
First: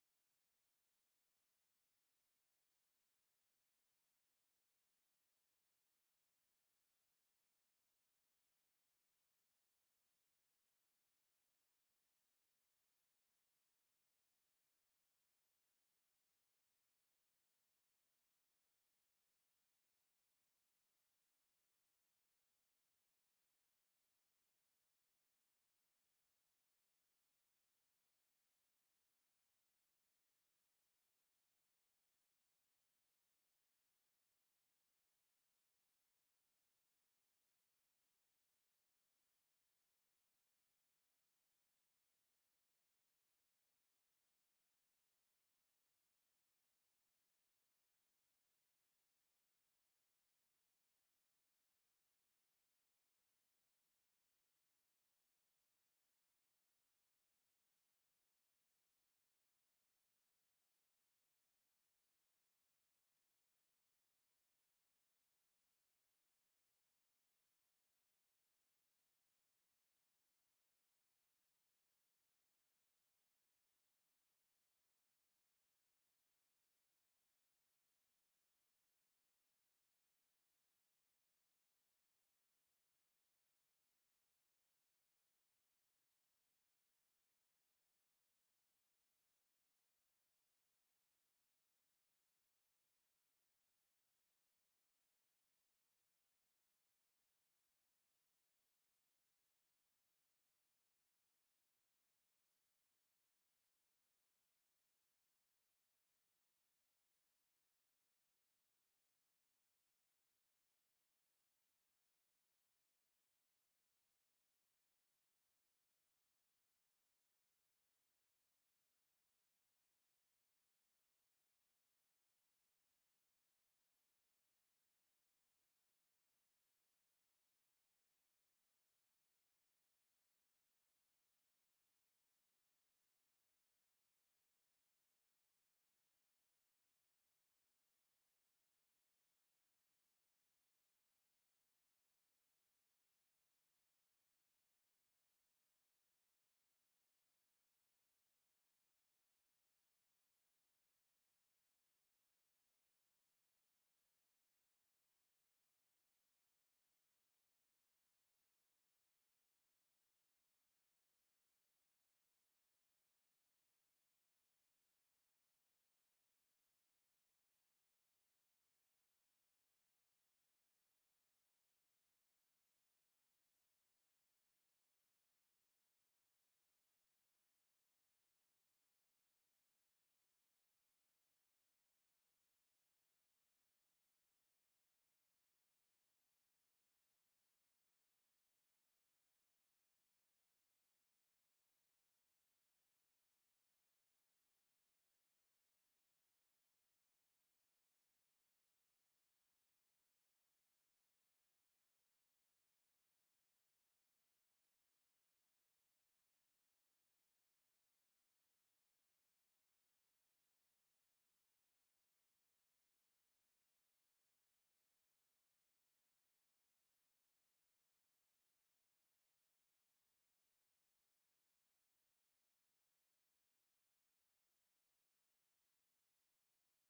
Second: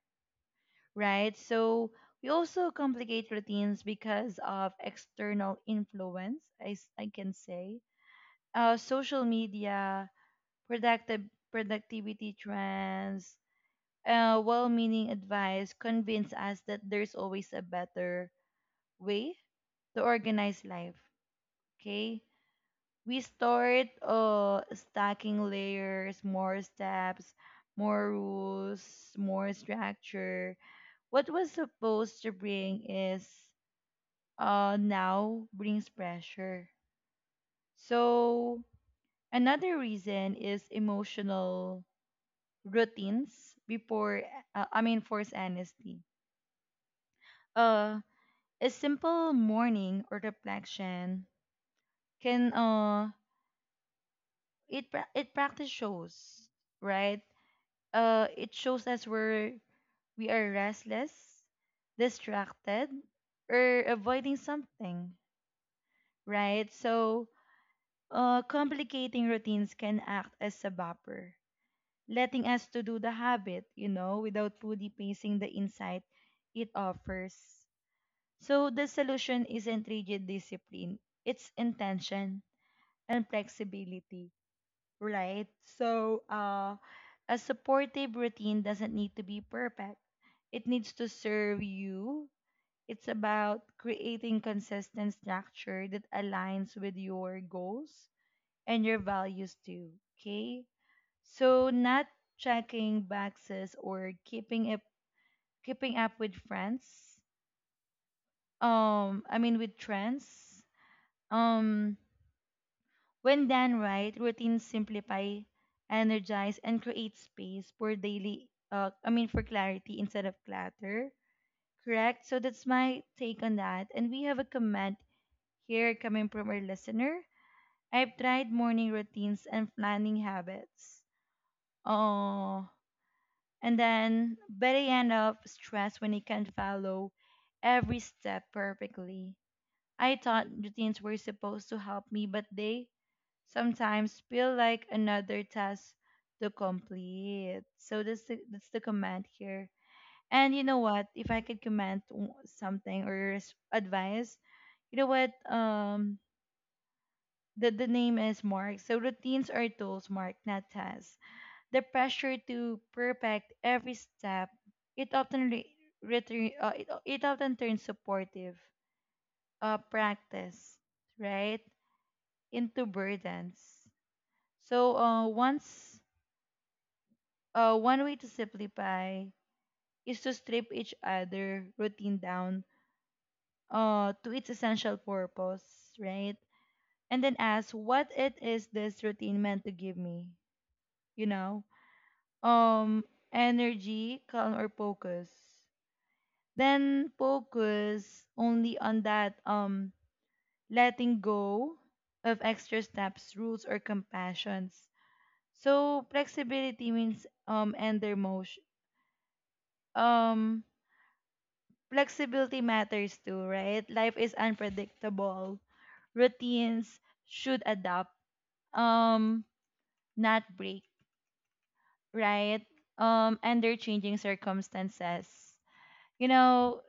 Speaker 1: right? So we also complicate routines because of external influence, I, s- I can say, uh, social media, productive productivity trends, uh, well-meaning advice convince us that there's always a better way to organize life. Okay, we start uh stacking layers, more steps, more rules, more structure. What was supposed to bring is uh now brings pressure. So another reason is emotional routines before uh, I mean, forced honesty. Uh A simple morning or reflection can uh it pra- it practice shows, right? Uh it shows us where we are restless, distracted, or avoiding something, right? So uh complicating routines can act as a buffer, letting us to do the habit, you know, without fully pacing the insight it offers. So the solution isn't rigid discipline, it's intention and flexibility, right? So, uh, a supportive routine doesn't need to be perfect. It needs to serve you. It's about creating consistent structure that aligns with your goals and your values too. Okay? So not checking boxes or keeping up keeping up with friends. Um I mean with trends. Um When done right, routines simplify, energize, and create space for daily, uh, I mean, for clarity instead of clutter. Correct? So that's my take on that. And we have a comment here coming from our listener. I've tried morning routines and planning habits. Oh, and then, but I end up stressed when I can't follow every step perfectly. I thought routines were supposed to help me, but they sometimes feel like another task to complete. So that's the, that's the comment here. And you know what? If I could comment w- something or res- advice, you know what? Um, the, the name is Mark. So routines are tools, Mark, not tasks. The pressure to perfect every step, it often re- return, uh, it, it often turns supportive uh, practice, right, into burdens. So uh, once Uh, one way to simplify is to strip each other routine down, uh, to its essential purpose, right? And then ask what it is this routine meant to give me, you know? Um, energy, calm, or focus. Then focus only on that, um letting go of extra steps, rules, or compassions. So flexibility means um end their motion. Um Flexibility matters too, right? Life is unpredictable. Routines should adapt, um, not break, right? Um, under changing circumstances. You know,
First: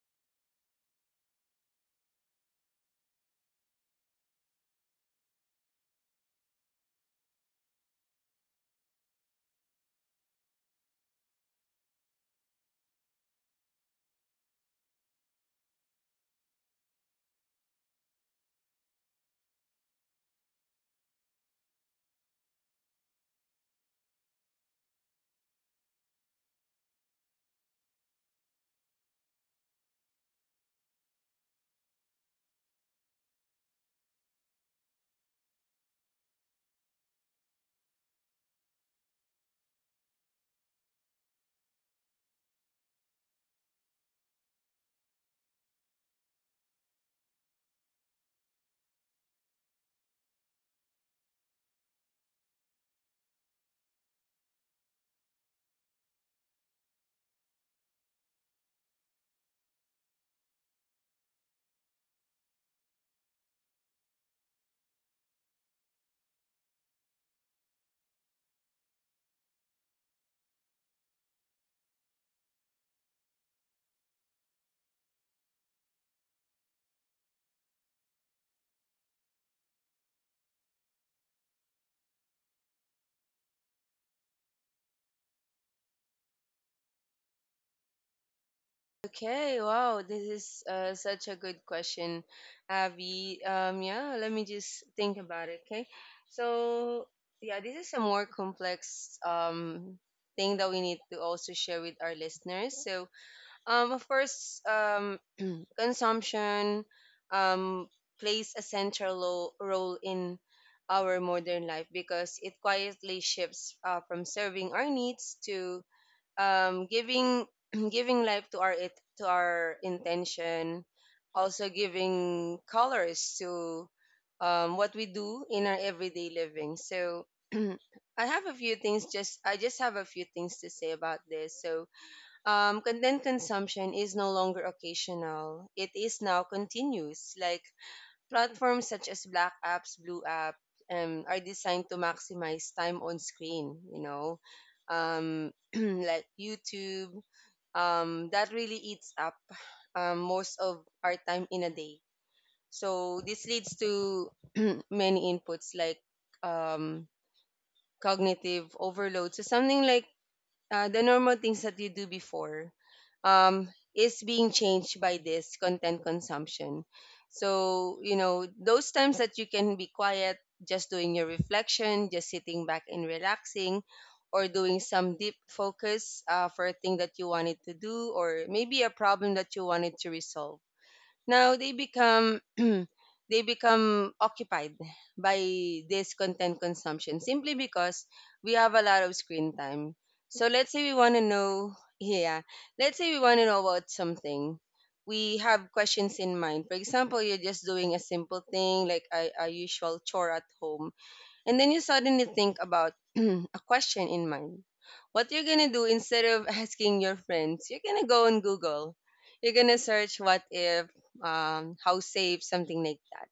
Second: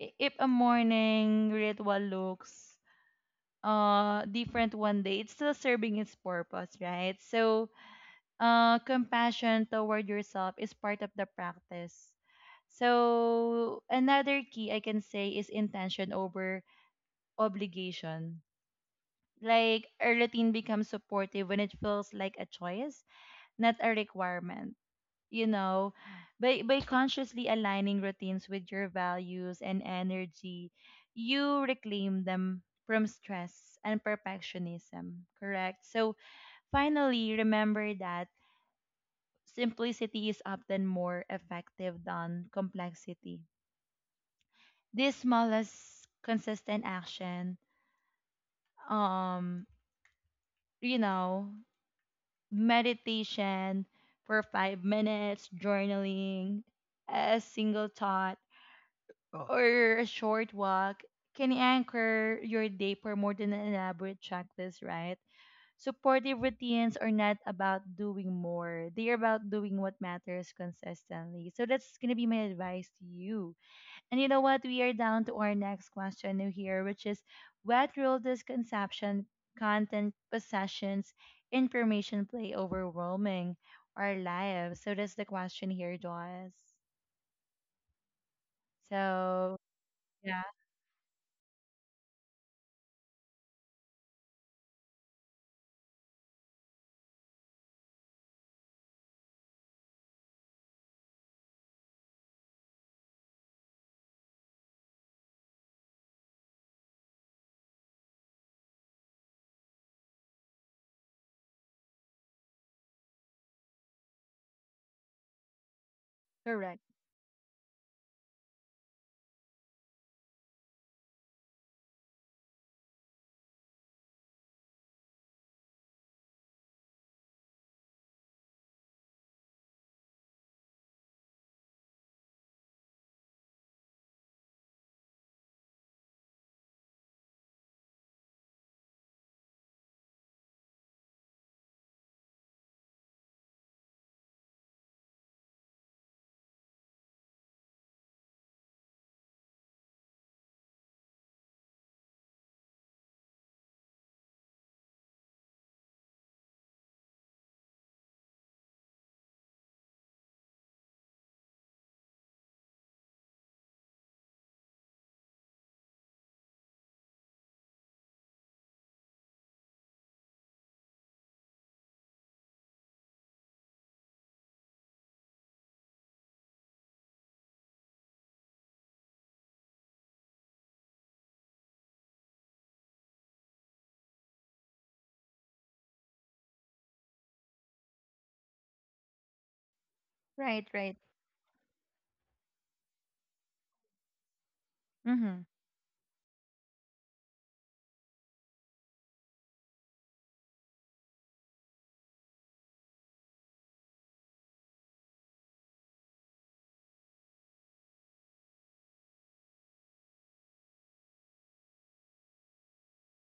Speaker 1: i- if a morning ritual looks uh different one day, it's still serving its purpose, right? So, uh, compassion toward yourself is part of the practice. So another key I can say is intention over obligation. Like a routine becomes supportive when it feels like a choice, not a requirement. You know, by by consciously aligning routines with your values and energy, you reclaim them from stress and perfectionism, correct? So finally, remember that simplicity is often more effective than complexity. This smallest consistent action, um, you know, meditation for five minutes, journaling, a single thought, or a short walk can anchor your day for more than an elaborate checklist, right? Supportive routines are not about doing more. They are about doing what matters consistently. So that's gonna be my advice to you. And you know what? We are down to our next question here, which is what role does conception, content, possessions, information play overwhelming our lives? So that's the question here, Joyce. So
Speaker 2: Okay, wow, this
Speaker 1: yeah.
Speaker 2: is uh, such a good question, Abby. Um, yeah, let me just think about it, okay? So, yeah, this is a more complex um, thing that we need to also share with our listeners. So, um, of course, um, [clears throat] consumption um, plays a central lo- role in our modern life because it quietly shifts uh, from serving our needs to
Speaker 1: Correct.
Speaker 2: um, giving [clears throat] giving life to our it to our intention, also giving colors to um, what we do in our everyday living. So [clears throat] I have a few things just I just have a few things to say about this. So um, content consumption is no longer occasional; it is now continuous. Like platforms such as Black Apps, Blue App, um, are designed to maximize time on screen, you know, um, [clears throat] like YouTube. Um, that really eats up um, most of our time in a day. So this leads to [clears throat] many inputs like um, cognitive overload. So something like uh, the normal things that you do before um, is being changed by this content consumption. So, you know, those times that you can be quiet, just doing your reflection, just sitting back and relaxing, or doing some deep focus uh, for a thing that you wanted to do, or maybe a problem that you wanted to resolve, now they become [clears throat] they become occupied by this content consumption simply because we have a lot of screen time. So
Speaker 1: Right,
Speaker 2: let's say we
Speaker 1: right.
Speaker 2: want to know, yeah, let's say we want to know about something. We
Speaker 1: Mm-hmm.
Speaker 2: have questions in mind. For example, you're just doing a simple thing like a, a usual chore at home, and then you suddenly think about [clears throat] a question in mind. What you're gonna do, instead of asking your friends, you're gonna go on Google. You're gonna search what if, um, how safe, something like that.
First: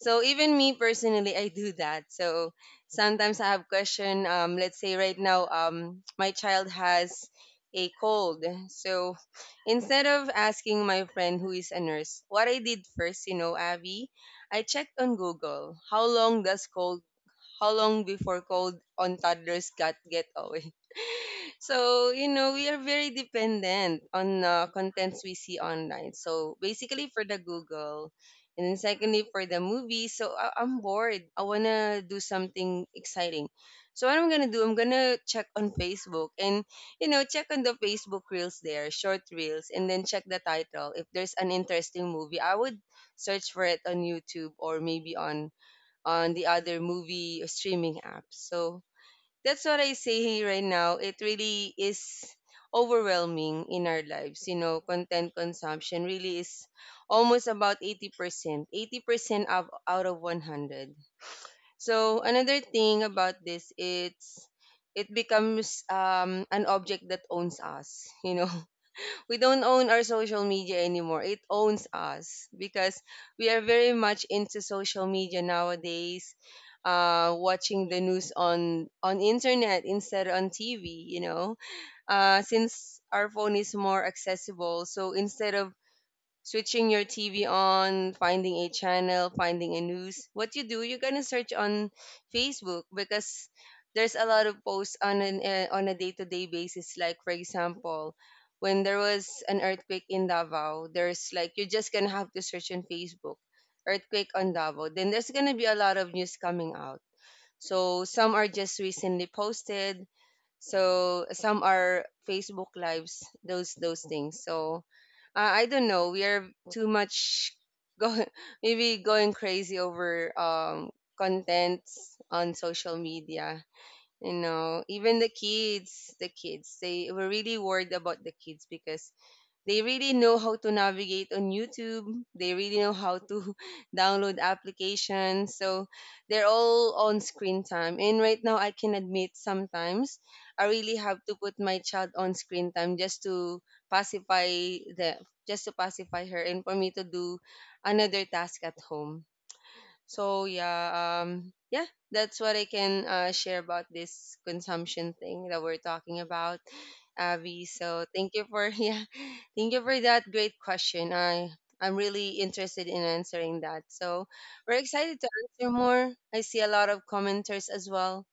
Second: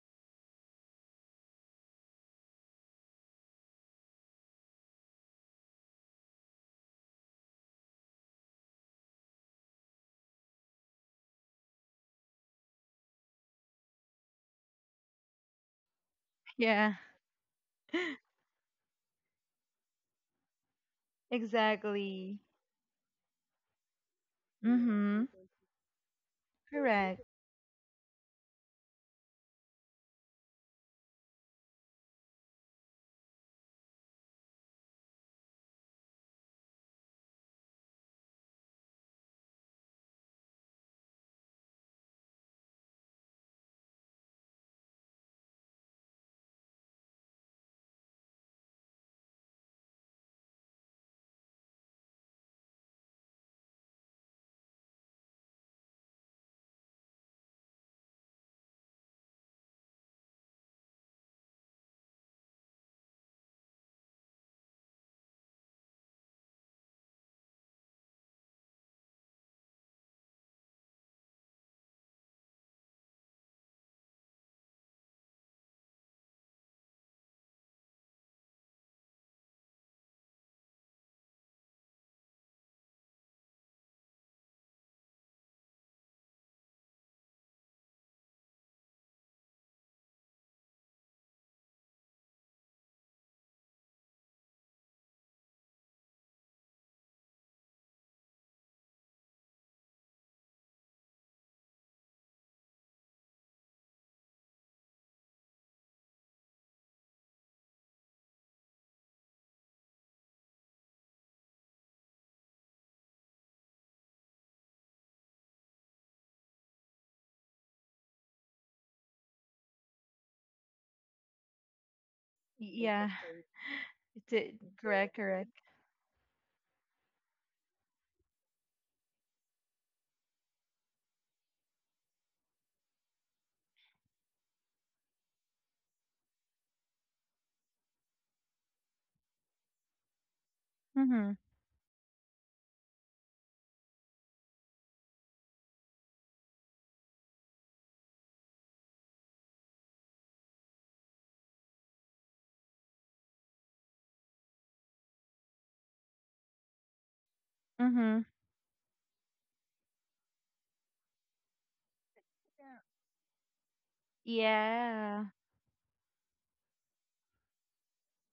Speaker 2: So even me personally, I do that. So sometimes I have question. Um, let's say right now, um, my child has a cold. So instead of asking my friend who is a nurse, what I did first, you know, Abby, I checked on Google how long does
Speaker 1: Yeah,
Speaker 2: cold how long
Speaker 1: [laughs]
Speaker 2: before cold on toddlers got get away? [laughs] So, you
Speaker 1: exactly.
Speaker 2: know, we are very dependent on uh, contents
Speaker 1: Mm-hmm.
Speaker 2: we see online. So, basically
Speaker 1: Correct.
Speaker 2: for the Google, and then secondly for the movies. So, I- I'm bored. I want to do something exciting. So, what I'm going to do, I'm going to check on Facebook and, you know, check on the Facebook reels there, short reels, and then check the title. If there's an interesting movie, I would search for it on YouTube or maybe on on the other movie uh, streaming apps. So that's what I say right now. It really is overwhelming in our lives. You know, content consumption really is almost about eighty percent, eighty percent of, out of one hundred. So another thing about this, it's it becomes um, an object that owns us. You know, we don't own our social media anymore. It owns us because we are very much into social media nowadays. Uh, watching the news on on internet instead on T V, you know, uh, since our phone is more accessible. So instead of switching your T V on, finding a channel, finding a news. What you do, you're gonna search on Facebook because there's a lot of posts on an uh, on a day-to-day basis. Like for example, when there was an earthquake in Davao, there's like you're just gonna have to search on Facebook, earthquake on Davao. Then there's gonna be a lot of news coming out, so some are just recently posted. So some are Facebook lives. Those those things. So uh, I don't know. We are too much going [laughs] maybe going crazy over um contents on social
Speaker 1: Yeah.
Speaker 2: media. You
Speaker 1: It's a-
Speaker 2: know,
Speaker 1: Correct,
Speaker 2: even the
Speaker 1: correct.
Speaker 2: kids, the kids, they were really worried about the kids because they really know how to navigate on YouTube. They really know how to [laughs] download applications. So they're all on screen time. And right now, I can admit sometimes I really have
Speaker 1: Mm-hmm.
Speaker 2: to put my child on screen time just to pacify the just to pacify her and for me to do another task at home. So yeah, um, yeah, that's what I can uh, share about this consumption thing that we're talking about, Abby. So
Speaker 1: Mm-hmm.
Speaker 2: thank you for [laughs] yeah, thank you for that great question. I I'm really interested in answering that. So we're excited
Speaker 1: Yeah.
Speaker 2: to answer more. I see a lot of commenters as well.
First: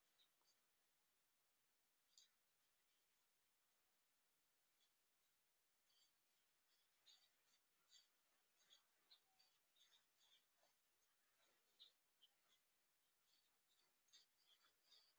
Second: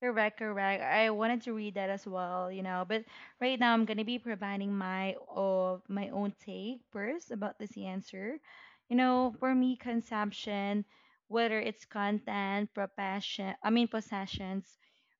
Speaker 1: Correct, correct. I wanted to read that as well, you know, but right now I'm gonna be providing my of my own take first about this answer. You know, for me, consumption, whether it's content, profession, I mean, possessions,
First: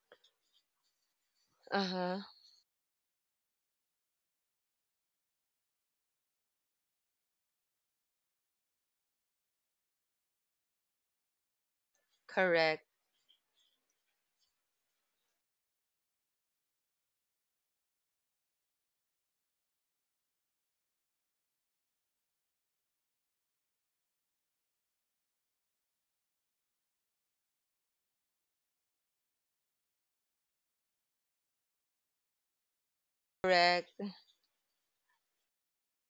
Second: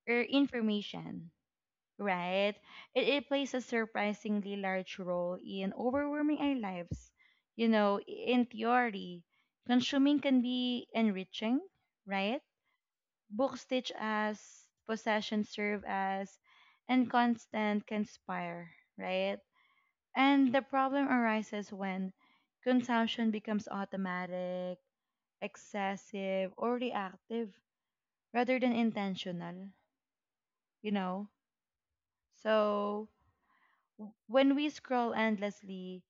Speaker 1: or information,
Speaker 2: Uh huh.
Speaker 1: right? It, it plays a surprisingly large role in overwhelming our lives. You know, in theory, consuming can be enriching, right?
Speaker 2: Correct.
Speaker 1: Book stitch as, possession serve as, and constant conspire, right? And the problem arises when consumption becomes automatic, excessive, or reactive rather than intentional, you know? So
Speaker 2: Correct.
Speaker 1: when we scroll endlessly,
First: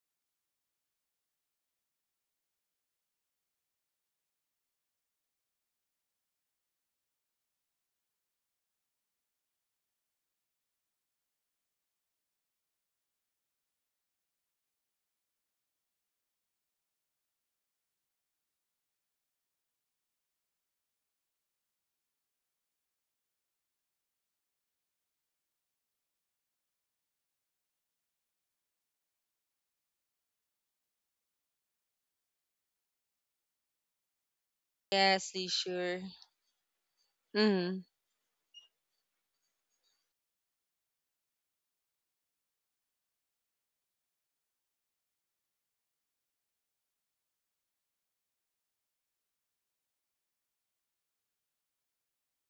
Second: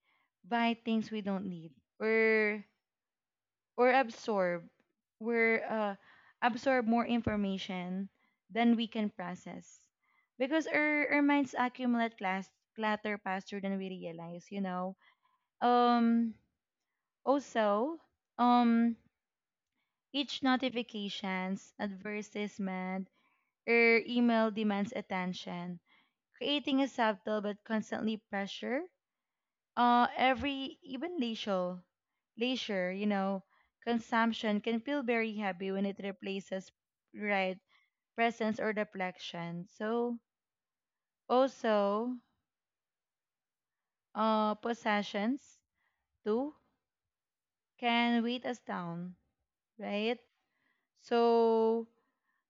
Speaker 1: buy things we don't need, or or absorb we're uh, absorb more information than we can process, because our, our minds accumulate class, clutter faster than we realize you know um also um each notifications advertisement or email demands attention, creating a subtle but constantly pressure. Uh, every even leisure, leisure, you know, consumption can feel
Speaker 2: Yes,
Speaker 1: very
Speaker 2: Lee,
Speaker 1: heavy when it
Speaker 2: sure.
Speaker 1: replaces right
Speaker 2: Mm.
Speaker 1: presence or reflection. So also, uh, possessions too can weight us down, right? So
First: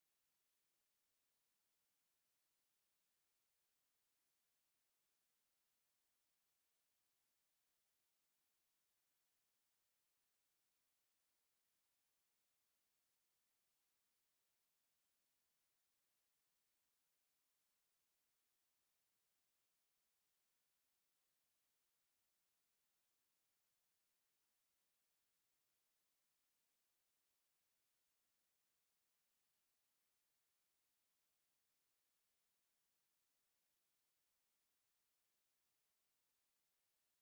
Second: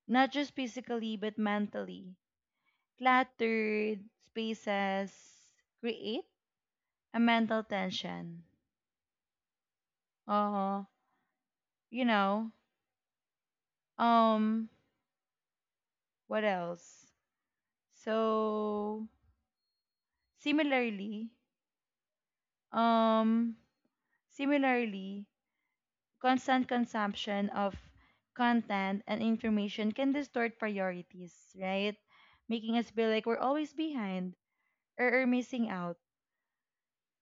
Speaker 1: not just physically but mentally, cluttered spaces create a mental tension. Uh, you know, um, what else? So, similarly, um, similarly, constant consumption of content and information can distort priorities, right? Making us feel like we're always behind, or, or missing out.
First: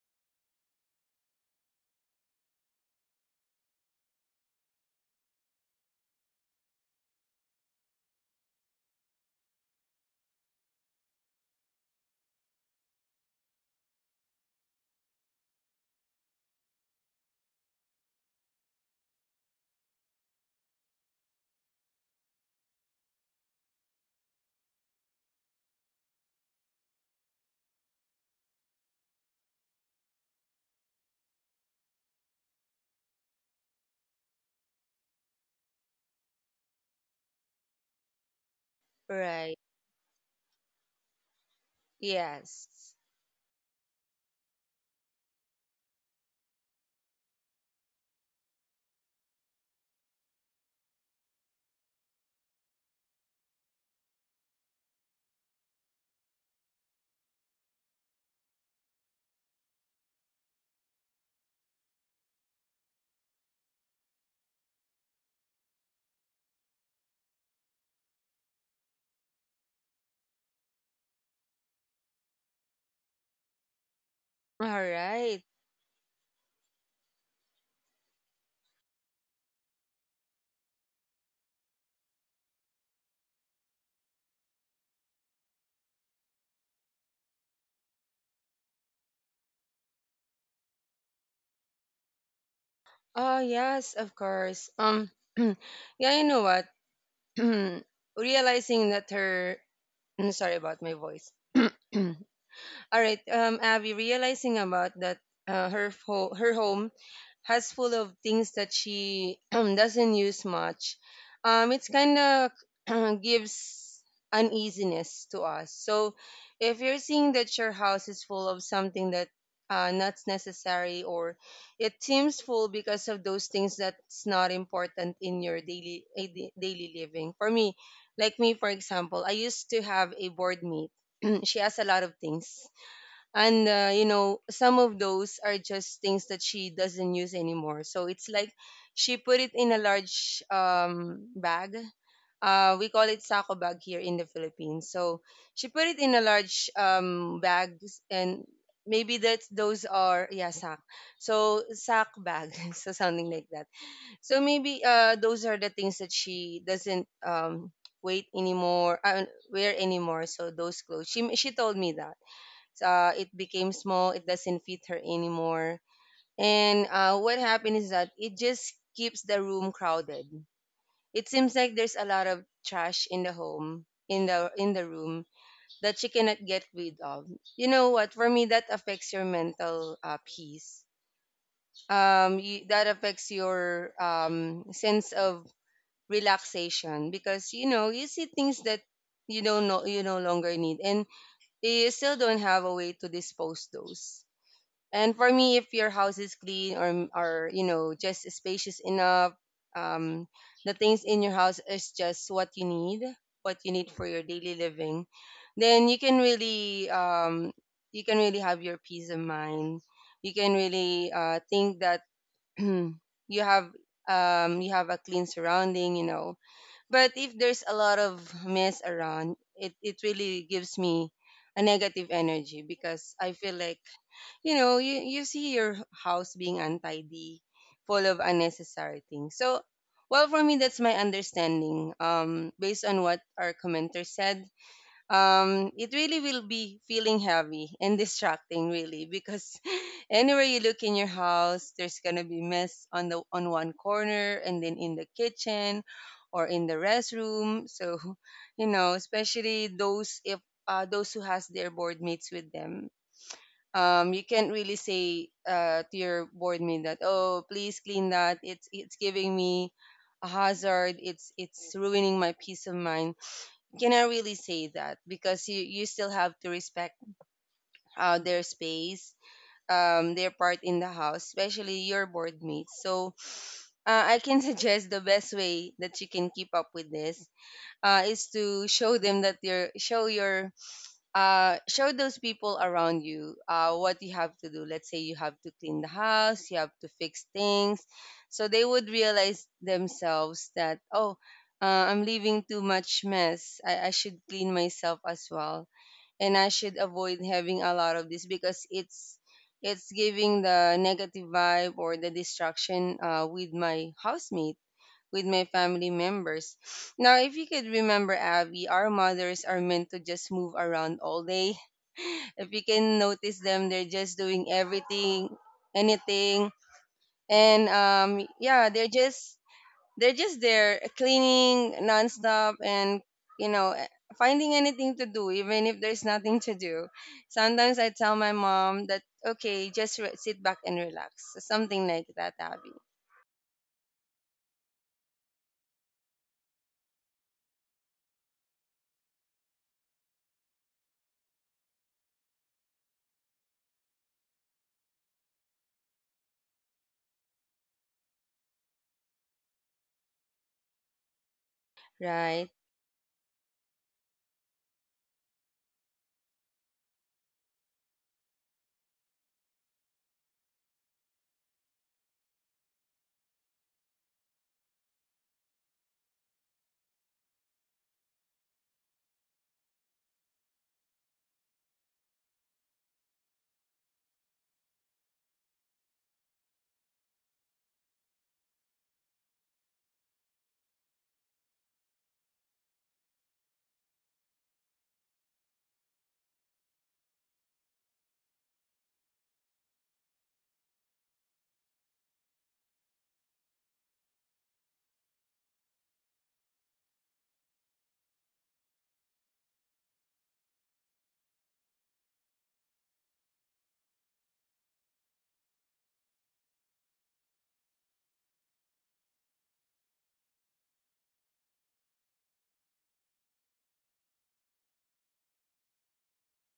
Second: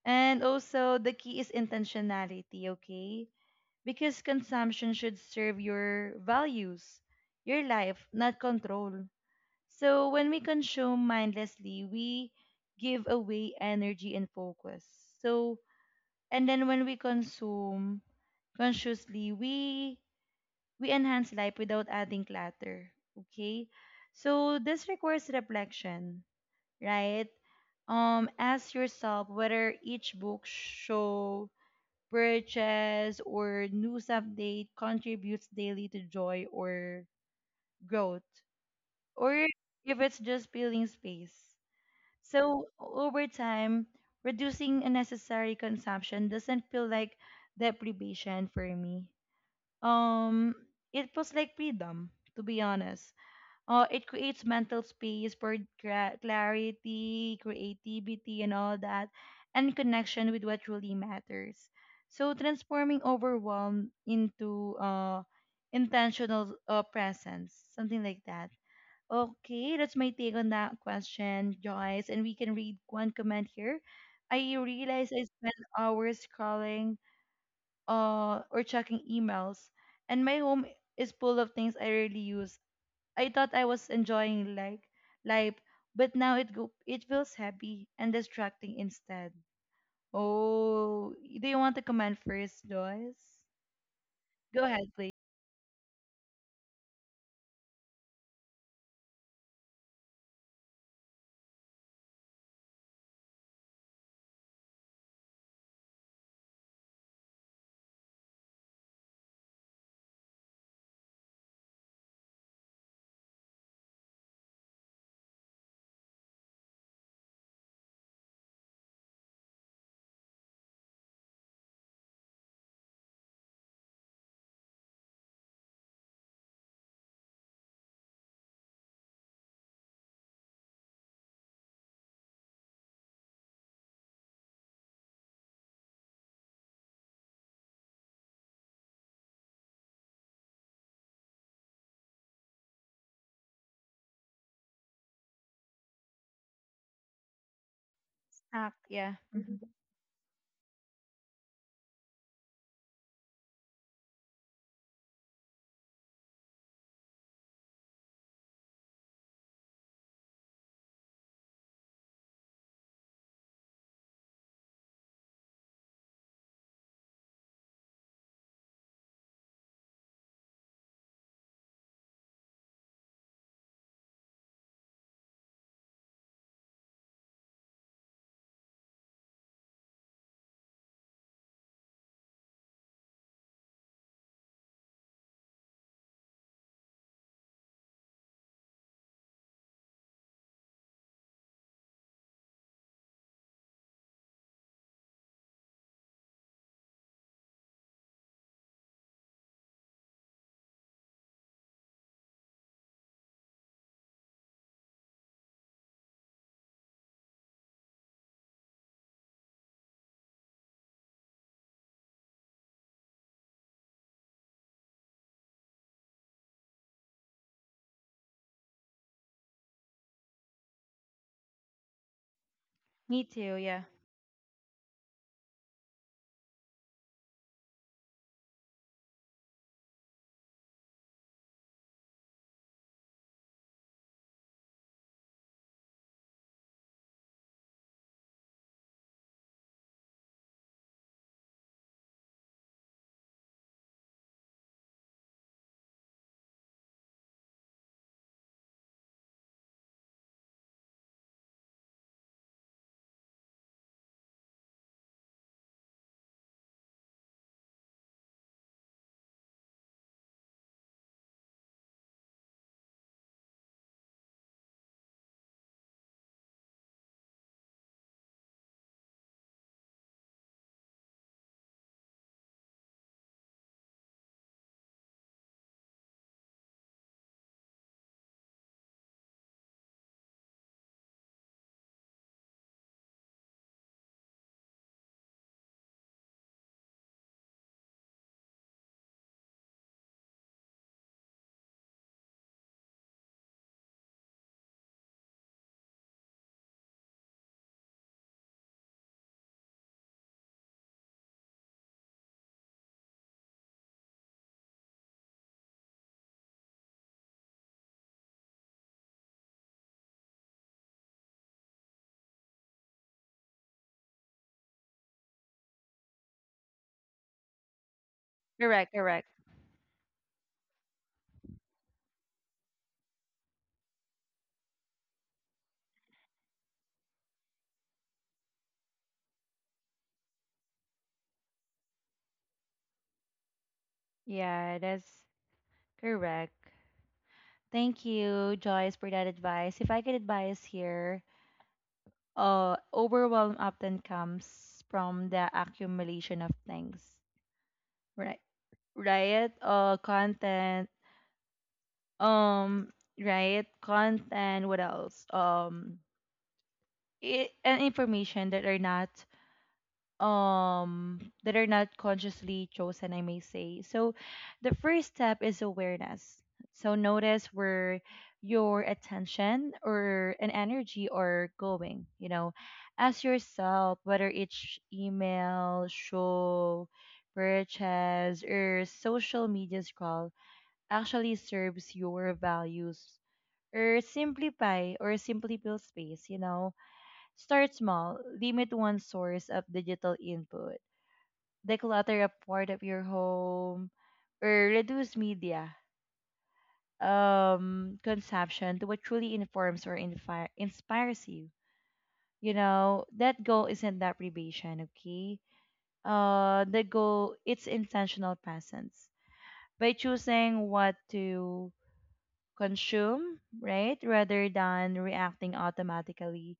Speaker 1: And also, the key is intentionality, okay? Because consumption should serve your values, your life, not control. So when we consume mindlessly, we give away energy and focus. So, and then when we consume consciously, we we enhance life without adding clutter. Okay? So this requires reflection, right? Um ask yourself whether each book show purchase or news update contributes daily to joy or growth, or
Speaker 2: Right.
Speaker 1: if it's just filling space. So
Speaker 2: Yes.
Speaker 1: over time, reducing unnecessary consumption doesn't feel like deprivation for me. Um, it feels like freedom, to be honest. Uh, it creates mental space for cra- clarity, creativity, and all that, and connection with what truly matters. So transforming overwhelm into uh, intentional uh, presence, something like that. Okay, that's my take on that question, Joyce. And we can read one comment here. I
Speaker 2: All
Speaker 1: realize I
Speaker 2: right.
Speaker 1: spend hours scrolling uh, or checking emails, and my home is full of things I rarely use. I thought I was enjoying like life, but now it go it feels heavy and distracting instead. Oh, do you want to comment first, Joyce?
Speaker 2: Oh yes, of
Speaker 1: Go
Speaker 2: course.
Speaker 1: ahead, please.
Speaker 2: Um. [clears throat] Yeah, you know what? [clears throat] realizing that her I'm sorry about my voice. [clears throat] All right, um, Abby, realizing about that, uh, her ho- her home has full of things that she [clears throat] doesn't use much. Um, it's kind of [clears throat] gives uneasiness to us. So, if you're seeing that your house is full of something that uh, not's necessary, or it seems full because of those things that's not important in your daily eh, da- daily living. For me, like me, for example, I used to have a board meet. [clears throat] She has a lot of things, and uh, you know, some of those are just things that she doesn't use anymore, so it's like she put it in a large um, bag. Uh, we call it sako bag here in the Philippines, so she put it in a large um, bag, and
Speaker 1: Ah, yeah,
Speaker 2: maybe that's those are, yeah, sack, so sack bag. [laughs] So something like that. So maybe uh, those are the things that she doesn't um, wait anymore, uh, wear anymore. So those clothes, she she told me that uh, it became small, it doesn't fit her anymore. And uh, what happened is that it just keeps the room crowded. It seems like there's a lot of trash in the home, in the in the room that she cannot get rid of. You know what, for me, that affects your mental uh, peace. um you, that affects your um sense of relaxation, because you know, you see things that you don't know you no longer need, and you still don't have a way to dispose those. And for me, if your house is clean, or or you know, just spacious enough, um, the things in your house is just what you need, what you need for your daily living, then you can really um, you can really have your peace of mind. You can really uh, think that [clears throat] you have um, you have a clean surrounding, you know, but if there's a lot of mess around, it, it really gives me a negative energy because
Speaker 1: me
Speaker 2: I
Speaker 1: too.
Speaker 2: feel like,
Speaker 1: Yeah,
Speaker 2: you know, you, you see your house being untidy, full of unnecessary things. So, well, for me, that's my understanding um, based on what our commenter said. Um, it really will be feeling heavy and distracting, really, because [laughs] anywhere you look in your house, there's gonna be mess on the on one corner, and then in the kitchen, or in the restroom. So, [laughs] you know, especially those, if uh, those who has their board mates with them. Um, you can't really say uh, to your board mate that, oh, please clean that. It's it's giving me a hazard. It's it's ruining my peace of mind. Cannot really say that because you you still have to respect uh, their space, um, their part in the house, especially your board mates. So, uh, I can [laughs] suggest the best way that you can keep up with this uh, is to show them that your show your uh, show those people around you uh, what you have to do. Let's say you have to clean the house, you have to fix things. So they would realize themselves that, oh, uh, I'm leaving too much mess. I, I should clean myself as well. And I should avoid having a lot of this because it's it's giving the negative vibe or the distraction uh, with my housemate, with my family members. Now, if you could remember, Abby, our mothers are meant to just move around all day. [laughs] If you can notice them, they're just doing everything, anything, and um, yeah, they're
Speaker 1: correct, correct.
Speaker 2: just they're just there cleaning nonstop, and you know eh, finding anything to do even if there's nothing to do. Sometimes I tell my mom that, okay, just re- sit back and relax, something like that, Abby.
Speaker 1: Yeah, that's correct. Thank you, Joyce, for that advice. If I could advise here, uh, overwhelm often comes from the accumulation of things, right? Right? Uh, content.
Speaker 2: Right.
Speaker 1: Um, right? Content. What else? Um, it, and information that are not um that are not consciously chosen, I may say. So the first step is awareness. So notice where your attention or an energy are going you know Ask yourself whether it's email show purchase or social media scroll actually serves your values, or simplify or simply build space you know Start small. Limit one source of digital input. Declutter a part of your home, or reduce media um consumption to what truly informs or infi- inspires you. You know that goal isn't that privation. Okay? uh the goal, it's intentional presence. By choosing what to consume, right, rather than reacting automatically,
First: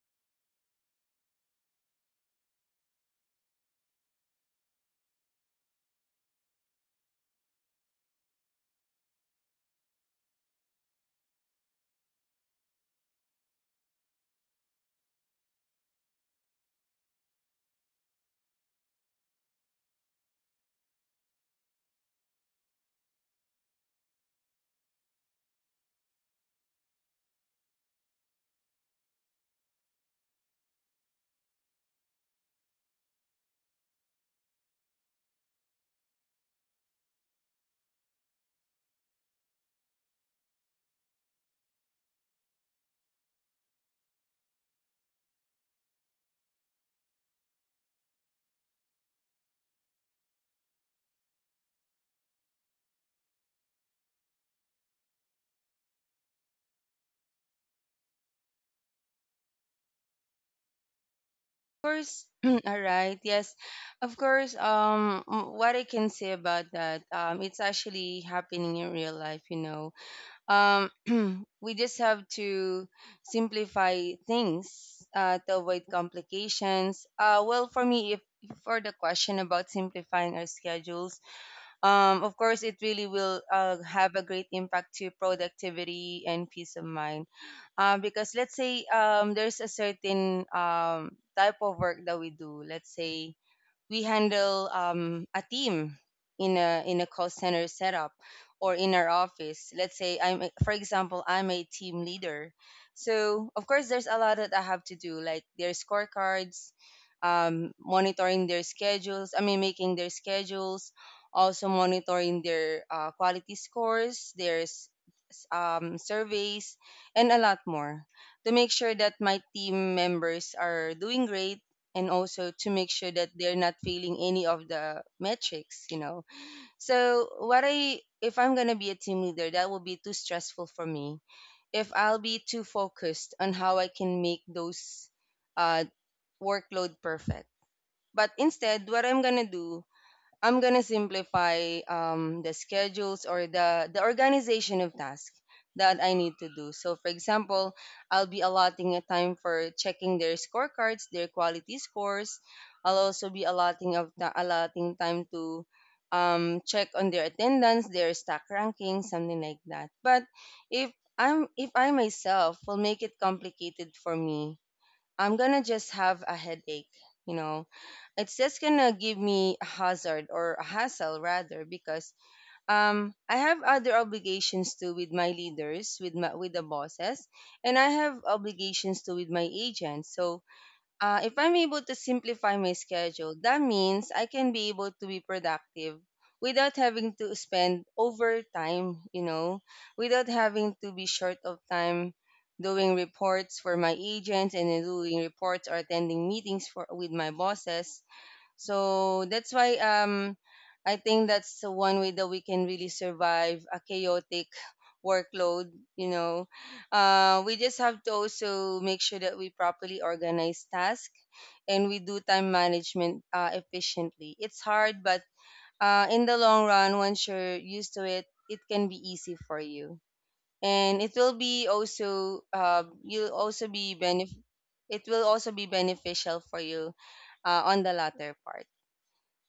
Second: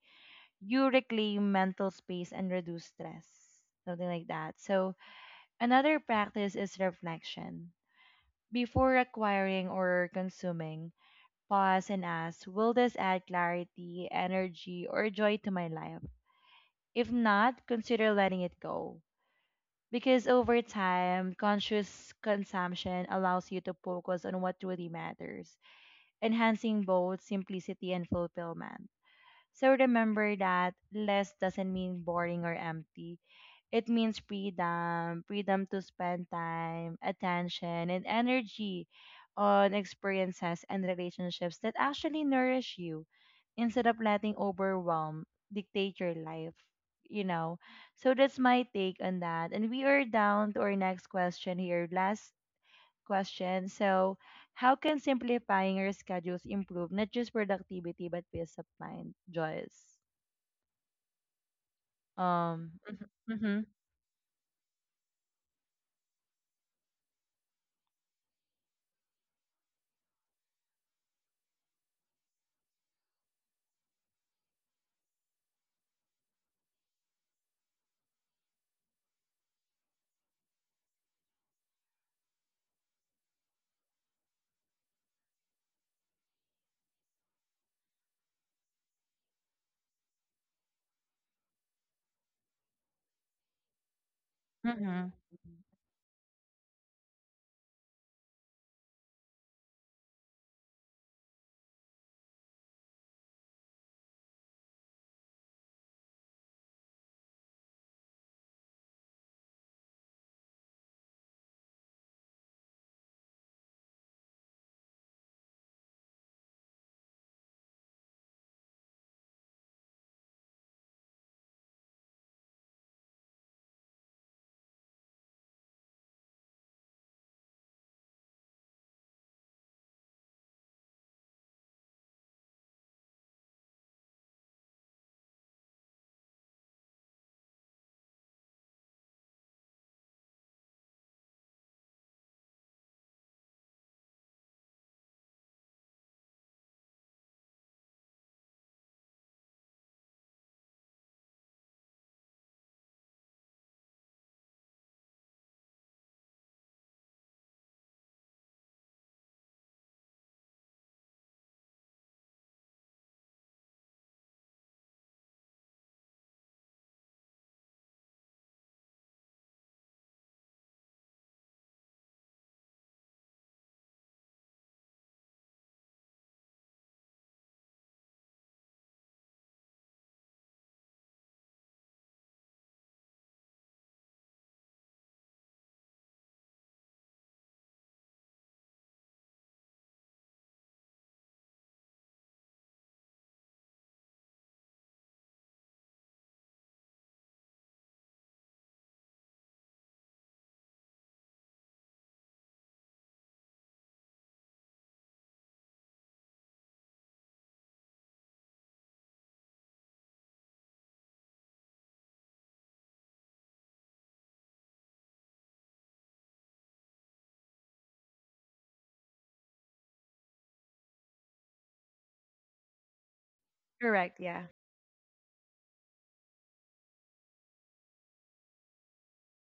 Speaker 1: you reclaim mental space and reduce stress, something like that. So another practice is reflection. Before acquiring or consuming, pause and ask, will this add clarity, energy, or joy to my life? If not, consider letting it go. Because over time, conscious consumption allows you to focus on what truly matters, enhancing both simplicity and fulfillment. So remember that less doesn't mean boring or empty. It means freedom, freedom to spend time, attention, and energy on experiences and relationships that actually nourish you, instead of letting overwhelm dictate your life, you know. So that's my take on that. And we are down to our next question here, last question. So, how can simplifying your schedules improve not just productivity but peace of mind, Joyce?
Speaker 2: Course, [clears throat]
Speaker 1: Um,
Speaker 2: all right. Yes,
Speaker 1: mm-hmm,
Speaker 2: of course. Um, m- what I can say about that, um, it's actually happening in real life. You know, um, [clears throat] we just have to simplify things uh, to avoid complications. Uh, well, for me, if for the question about simplifying our schedules, um, of course it really will uh, have a great impact to productivity and peace of mind um, because let's say um, there's a certain um, type of work that we do, let's say we handle
Speaker 1: hmm.
Speaker 2: um, a team in a in a call center setup or in our office. Let's say i'm a- for example, I'm a team leader, so of course there's a lot that I have to do, like their scorecards, um, monitoring their schedules, i mean making their schedules, also monitoring their uh, quality scores, their um, surveys, and a lot more, to make sure that my team members are doing great and also to make sure that they're not failing any of the metrics, you know. So, what I if I'm going to be a team leader, that will be too stressful for me if I'll be too focused on how I can make those uh, workload perfect. But instead, what I'm gonna do, I'm gonna simplify um, the schedules or the the organization of tasks that I need to do. So, for example, I'll be allotting a time for checking their scorecards, their quality scores. I'll also be allotting of the, allotting time to um, check on their attendance, their stack ranking, something like that. But if I'm if I myself will make it complicated for me, I'm gonna just have a headache. You know, it's just gonna give me a hazard or a hassle rather, because um I have other obligations too with my leaders, with my with the bosses, and I have obligations too with my agents. So uh, if I'm able to simplify my schedule, that means I can be able to be productive without having to spend overtime, you know, without having to be short of time doing reports for my agents and then doing reports or attending meetings for with my bosses. So that's why um I think that's the one way that we can really survive a chaotic [laughs] workload, you know. Uh, we just have to also make sure that we properly organize tasks and we do time management uh, efficiently. It's hard, but uh, in the long run, once you're used to it, it can be easy for you. And it will be also uh, you'll also be
Speaker 1: Correct,
Speaker 2: benef-
Speaker 1: yeah.
Speaker 2: it will also be beneficial for you uh, on the latter part.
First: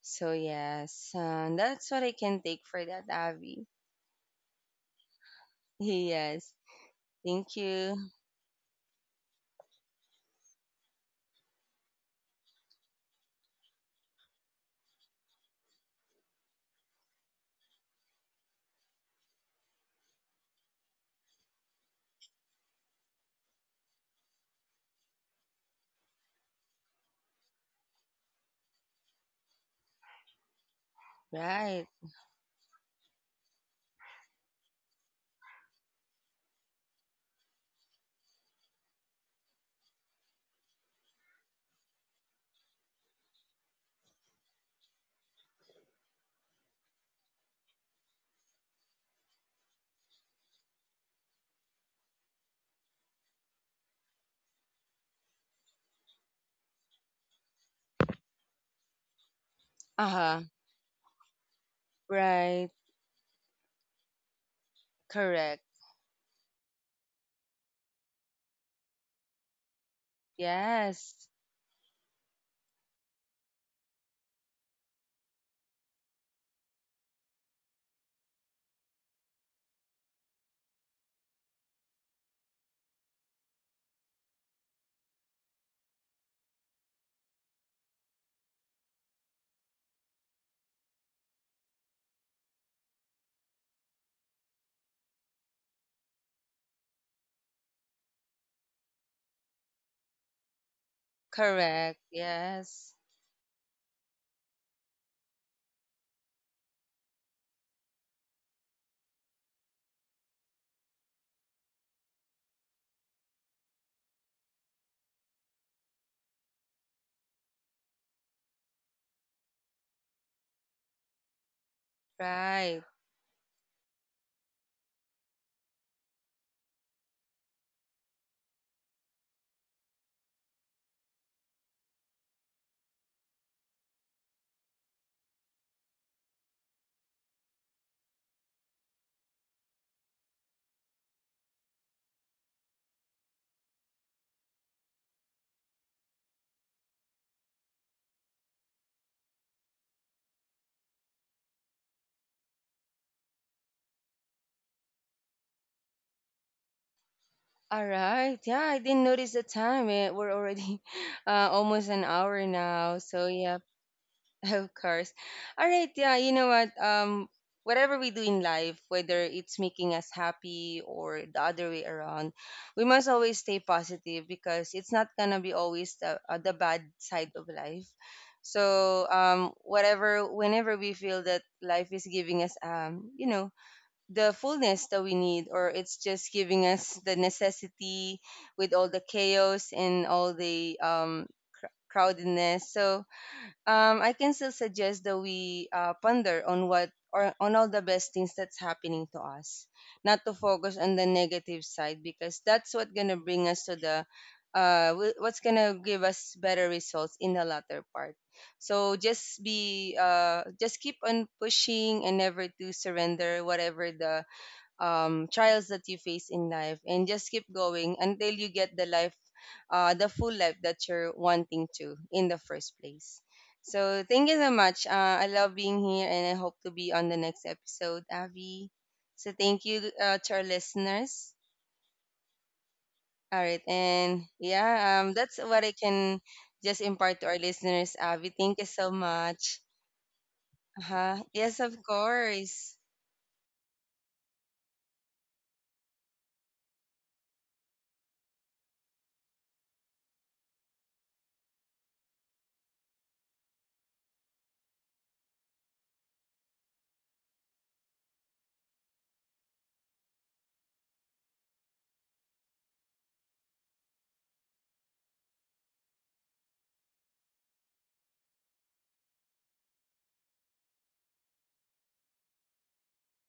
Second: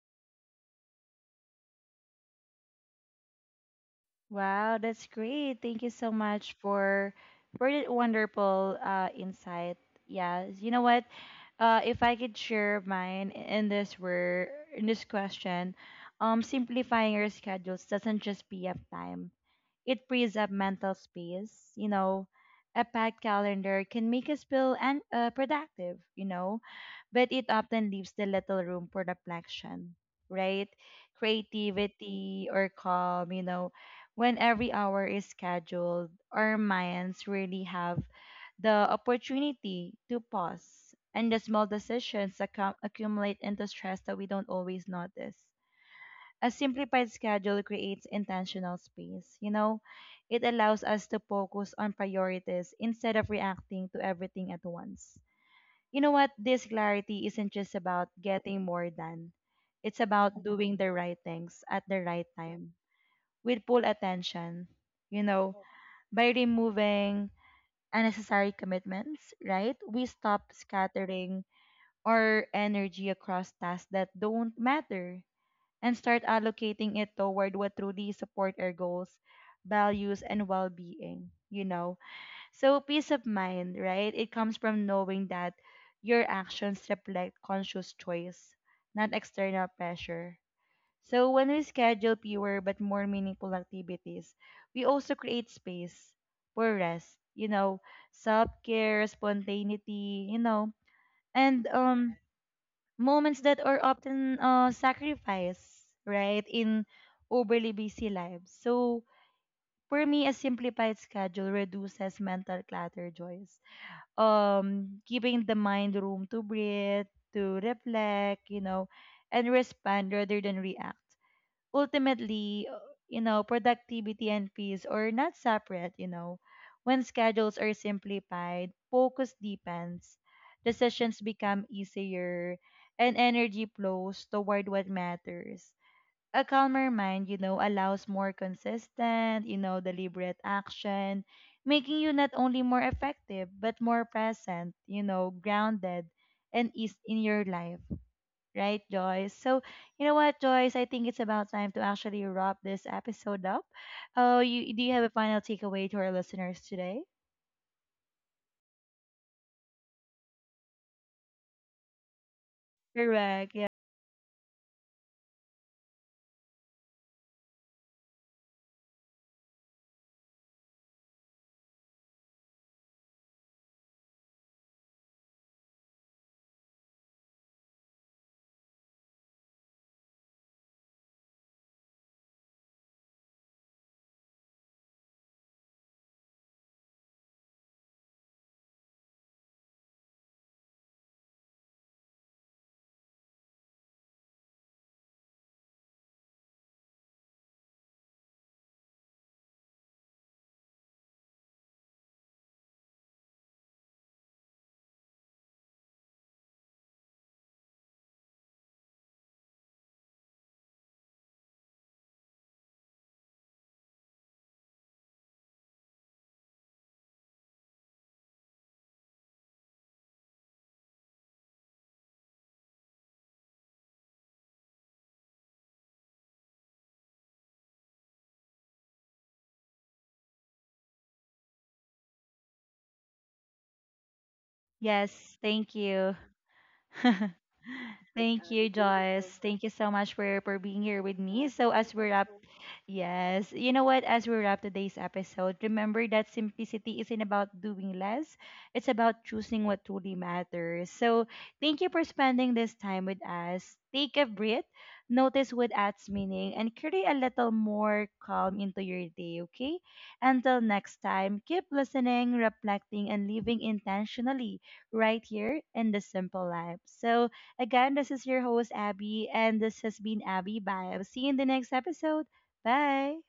Speaker 2: So yes, um, that's what I can take for that, Abby. [laughs]
Speaker 1: Wow, that's great. Thank you so
Speaker 2: Yes,
Speaker 1: much for
Speaker 2: thank
Speaker 1: for that
Speaker 2: you.
Speaker 1: wonderful uh, insight. Yeah, you know what? Uh, if I could share mine in this word, in this question, um, simplifying your schedules doesn't just free up time. It frees up mental space. You know, a packed calendar can make us feel and uh, productive, you know, but it often leaves the little room for reflection, right?
Speaker 2: Right.
Speaker 1: Creativity or calm, you know, when every hour is scheduled, our minds really have the opportunity to pause, and the small decisions accu- accumulate into stress that we don't always notice. A simplified schedule creates intentional space. You know, it allows us to focus on priorities instead of reacting to everything at once. You know what? This clarity isn't just about getting more done, it's
Speaker 2: Uh huh.
Speaker 1: about doing the right things at the right
Speaker 2: Right.
Speaker 1: time with full attention. You
Speaker 2: Correct.
Speaker 1: know, by removing unnecessary commitments, right? We stop
Speaker 2: Yes.
Speaker 1: scattering our energy across tasks that don't matter, and start allocating it toward what truly support our goals, values, and well-being, you know. So peace of mind, right? It comes from knowing that your actions reflect conscious choice, not external pressure. So when we schedule fewer but more meaningful activities, we also create space for rest, you know, self-care, spontaneity, you know, and
Speaker 2: Correct.
Speaker 1: um
Speaker 2: Yes.
Speaker 1: moments that are often uh, sacrificed, right, in overly busy lives. So for me, a simplified schedule reduces mental clutter, Joyce. Um, giving the mind room to breathe, to reflect, you know, and respond rather than react. Ultimately, uh,
Speaker 2: Right.
Speaker 1: you know, productivity and peace are not separate, you know. When schedules are simplified, focus deepens, decisions become easier, and energy flows toward what matters. A calmer mind, you know, allows more consistent, you know, deliberate action, making you not only more effective, but more present, you know, grounded and is in your life. Right, Joyce? So, you know what, Joyce? I think it's about time to actually wrap this episode up. Oh, you do you have a final takeaway to our listeners today?
Speaker 2: All right. Yeah, I didn't notice the time. Eh, We're already [laughs] uh, almost an hour now. So
Speaker 1: Correct.
Speaker 2: yeah,
Speaker 1: Yeah.
Speaker 2: [laughs] of course. All right. Yeah. You know what? Um, whatever we do in life, whether it's making us happy or the other way around, we must always stay positive because it's not gonna be always the uh, the bad side of life. So, um, whatever, whenever we feel that life is giving us, um, you know, the fullness that we need, or it's just giving us the necessity with all the chaos and all the um, cr- crowdedness. So, um, I can still suggest that we uh, ponder on what or on all the best things that's happening to us, not to focus on the negative side, because that's what gonna bring us to the uh, wh- what's gonna give us better results in the latter part. So just be uh, just keep on pushing and never to surrender whatever the um, trials that you face in life, and just keep going until you get the life uh, the full life that you're wanting to in the first place. So thank you so much. uh, I love being here and I hope to be on the next episode, Avi. So thank you uh, to our listeners. All right. And yeah,
Speaker 1: Yes,
Speaker 2: um, that's what I
Speaker 1: thank you.
Speaker 2: can just impart to
Speaker 1: [laughs]
Speaker 2: our listeners. Avi,
Speaker 1: Thank
Speaker 2: thank you
Speaker 1: you,
Speaker 2: so
Speaker 1: Joyce.
Speaker 2: much.
Speaker 1: Thank you so much for, for being here with
Speaker 2: Uh-huh.
Speaker 1: me.
Speaker 2: Yes,
Speaker 1: So
Speaker 2: of
Speaker 1: as we wrap.
Speaker 2: course.
Speaker 1: Yes. You know what? As we wrap today's episode, remember that simplicity isn't about doing less, it's about choosing what truly matters. So, thank you for spending this time with us. Take a breath, notice what adds meaning, and carry a little more calm into your day, okay? Until next time, keep listening, reflecting, and living intentionally right here in the simple life. So, again, this is your host, Abby, and this has been Abby Bio. See you in the next episode. Bye.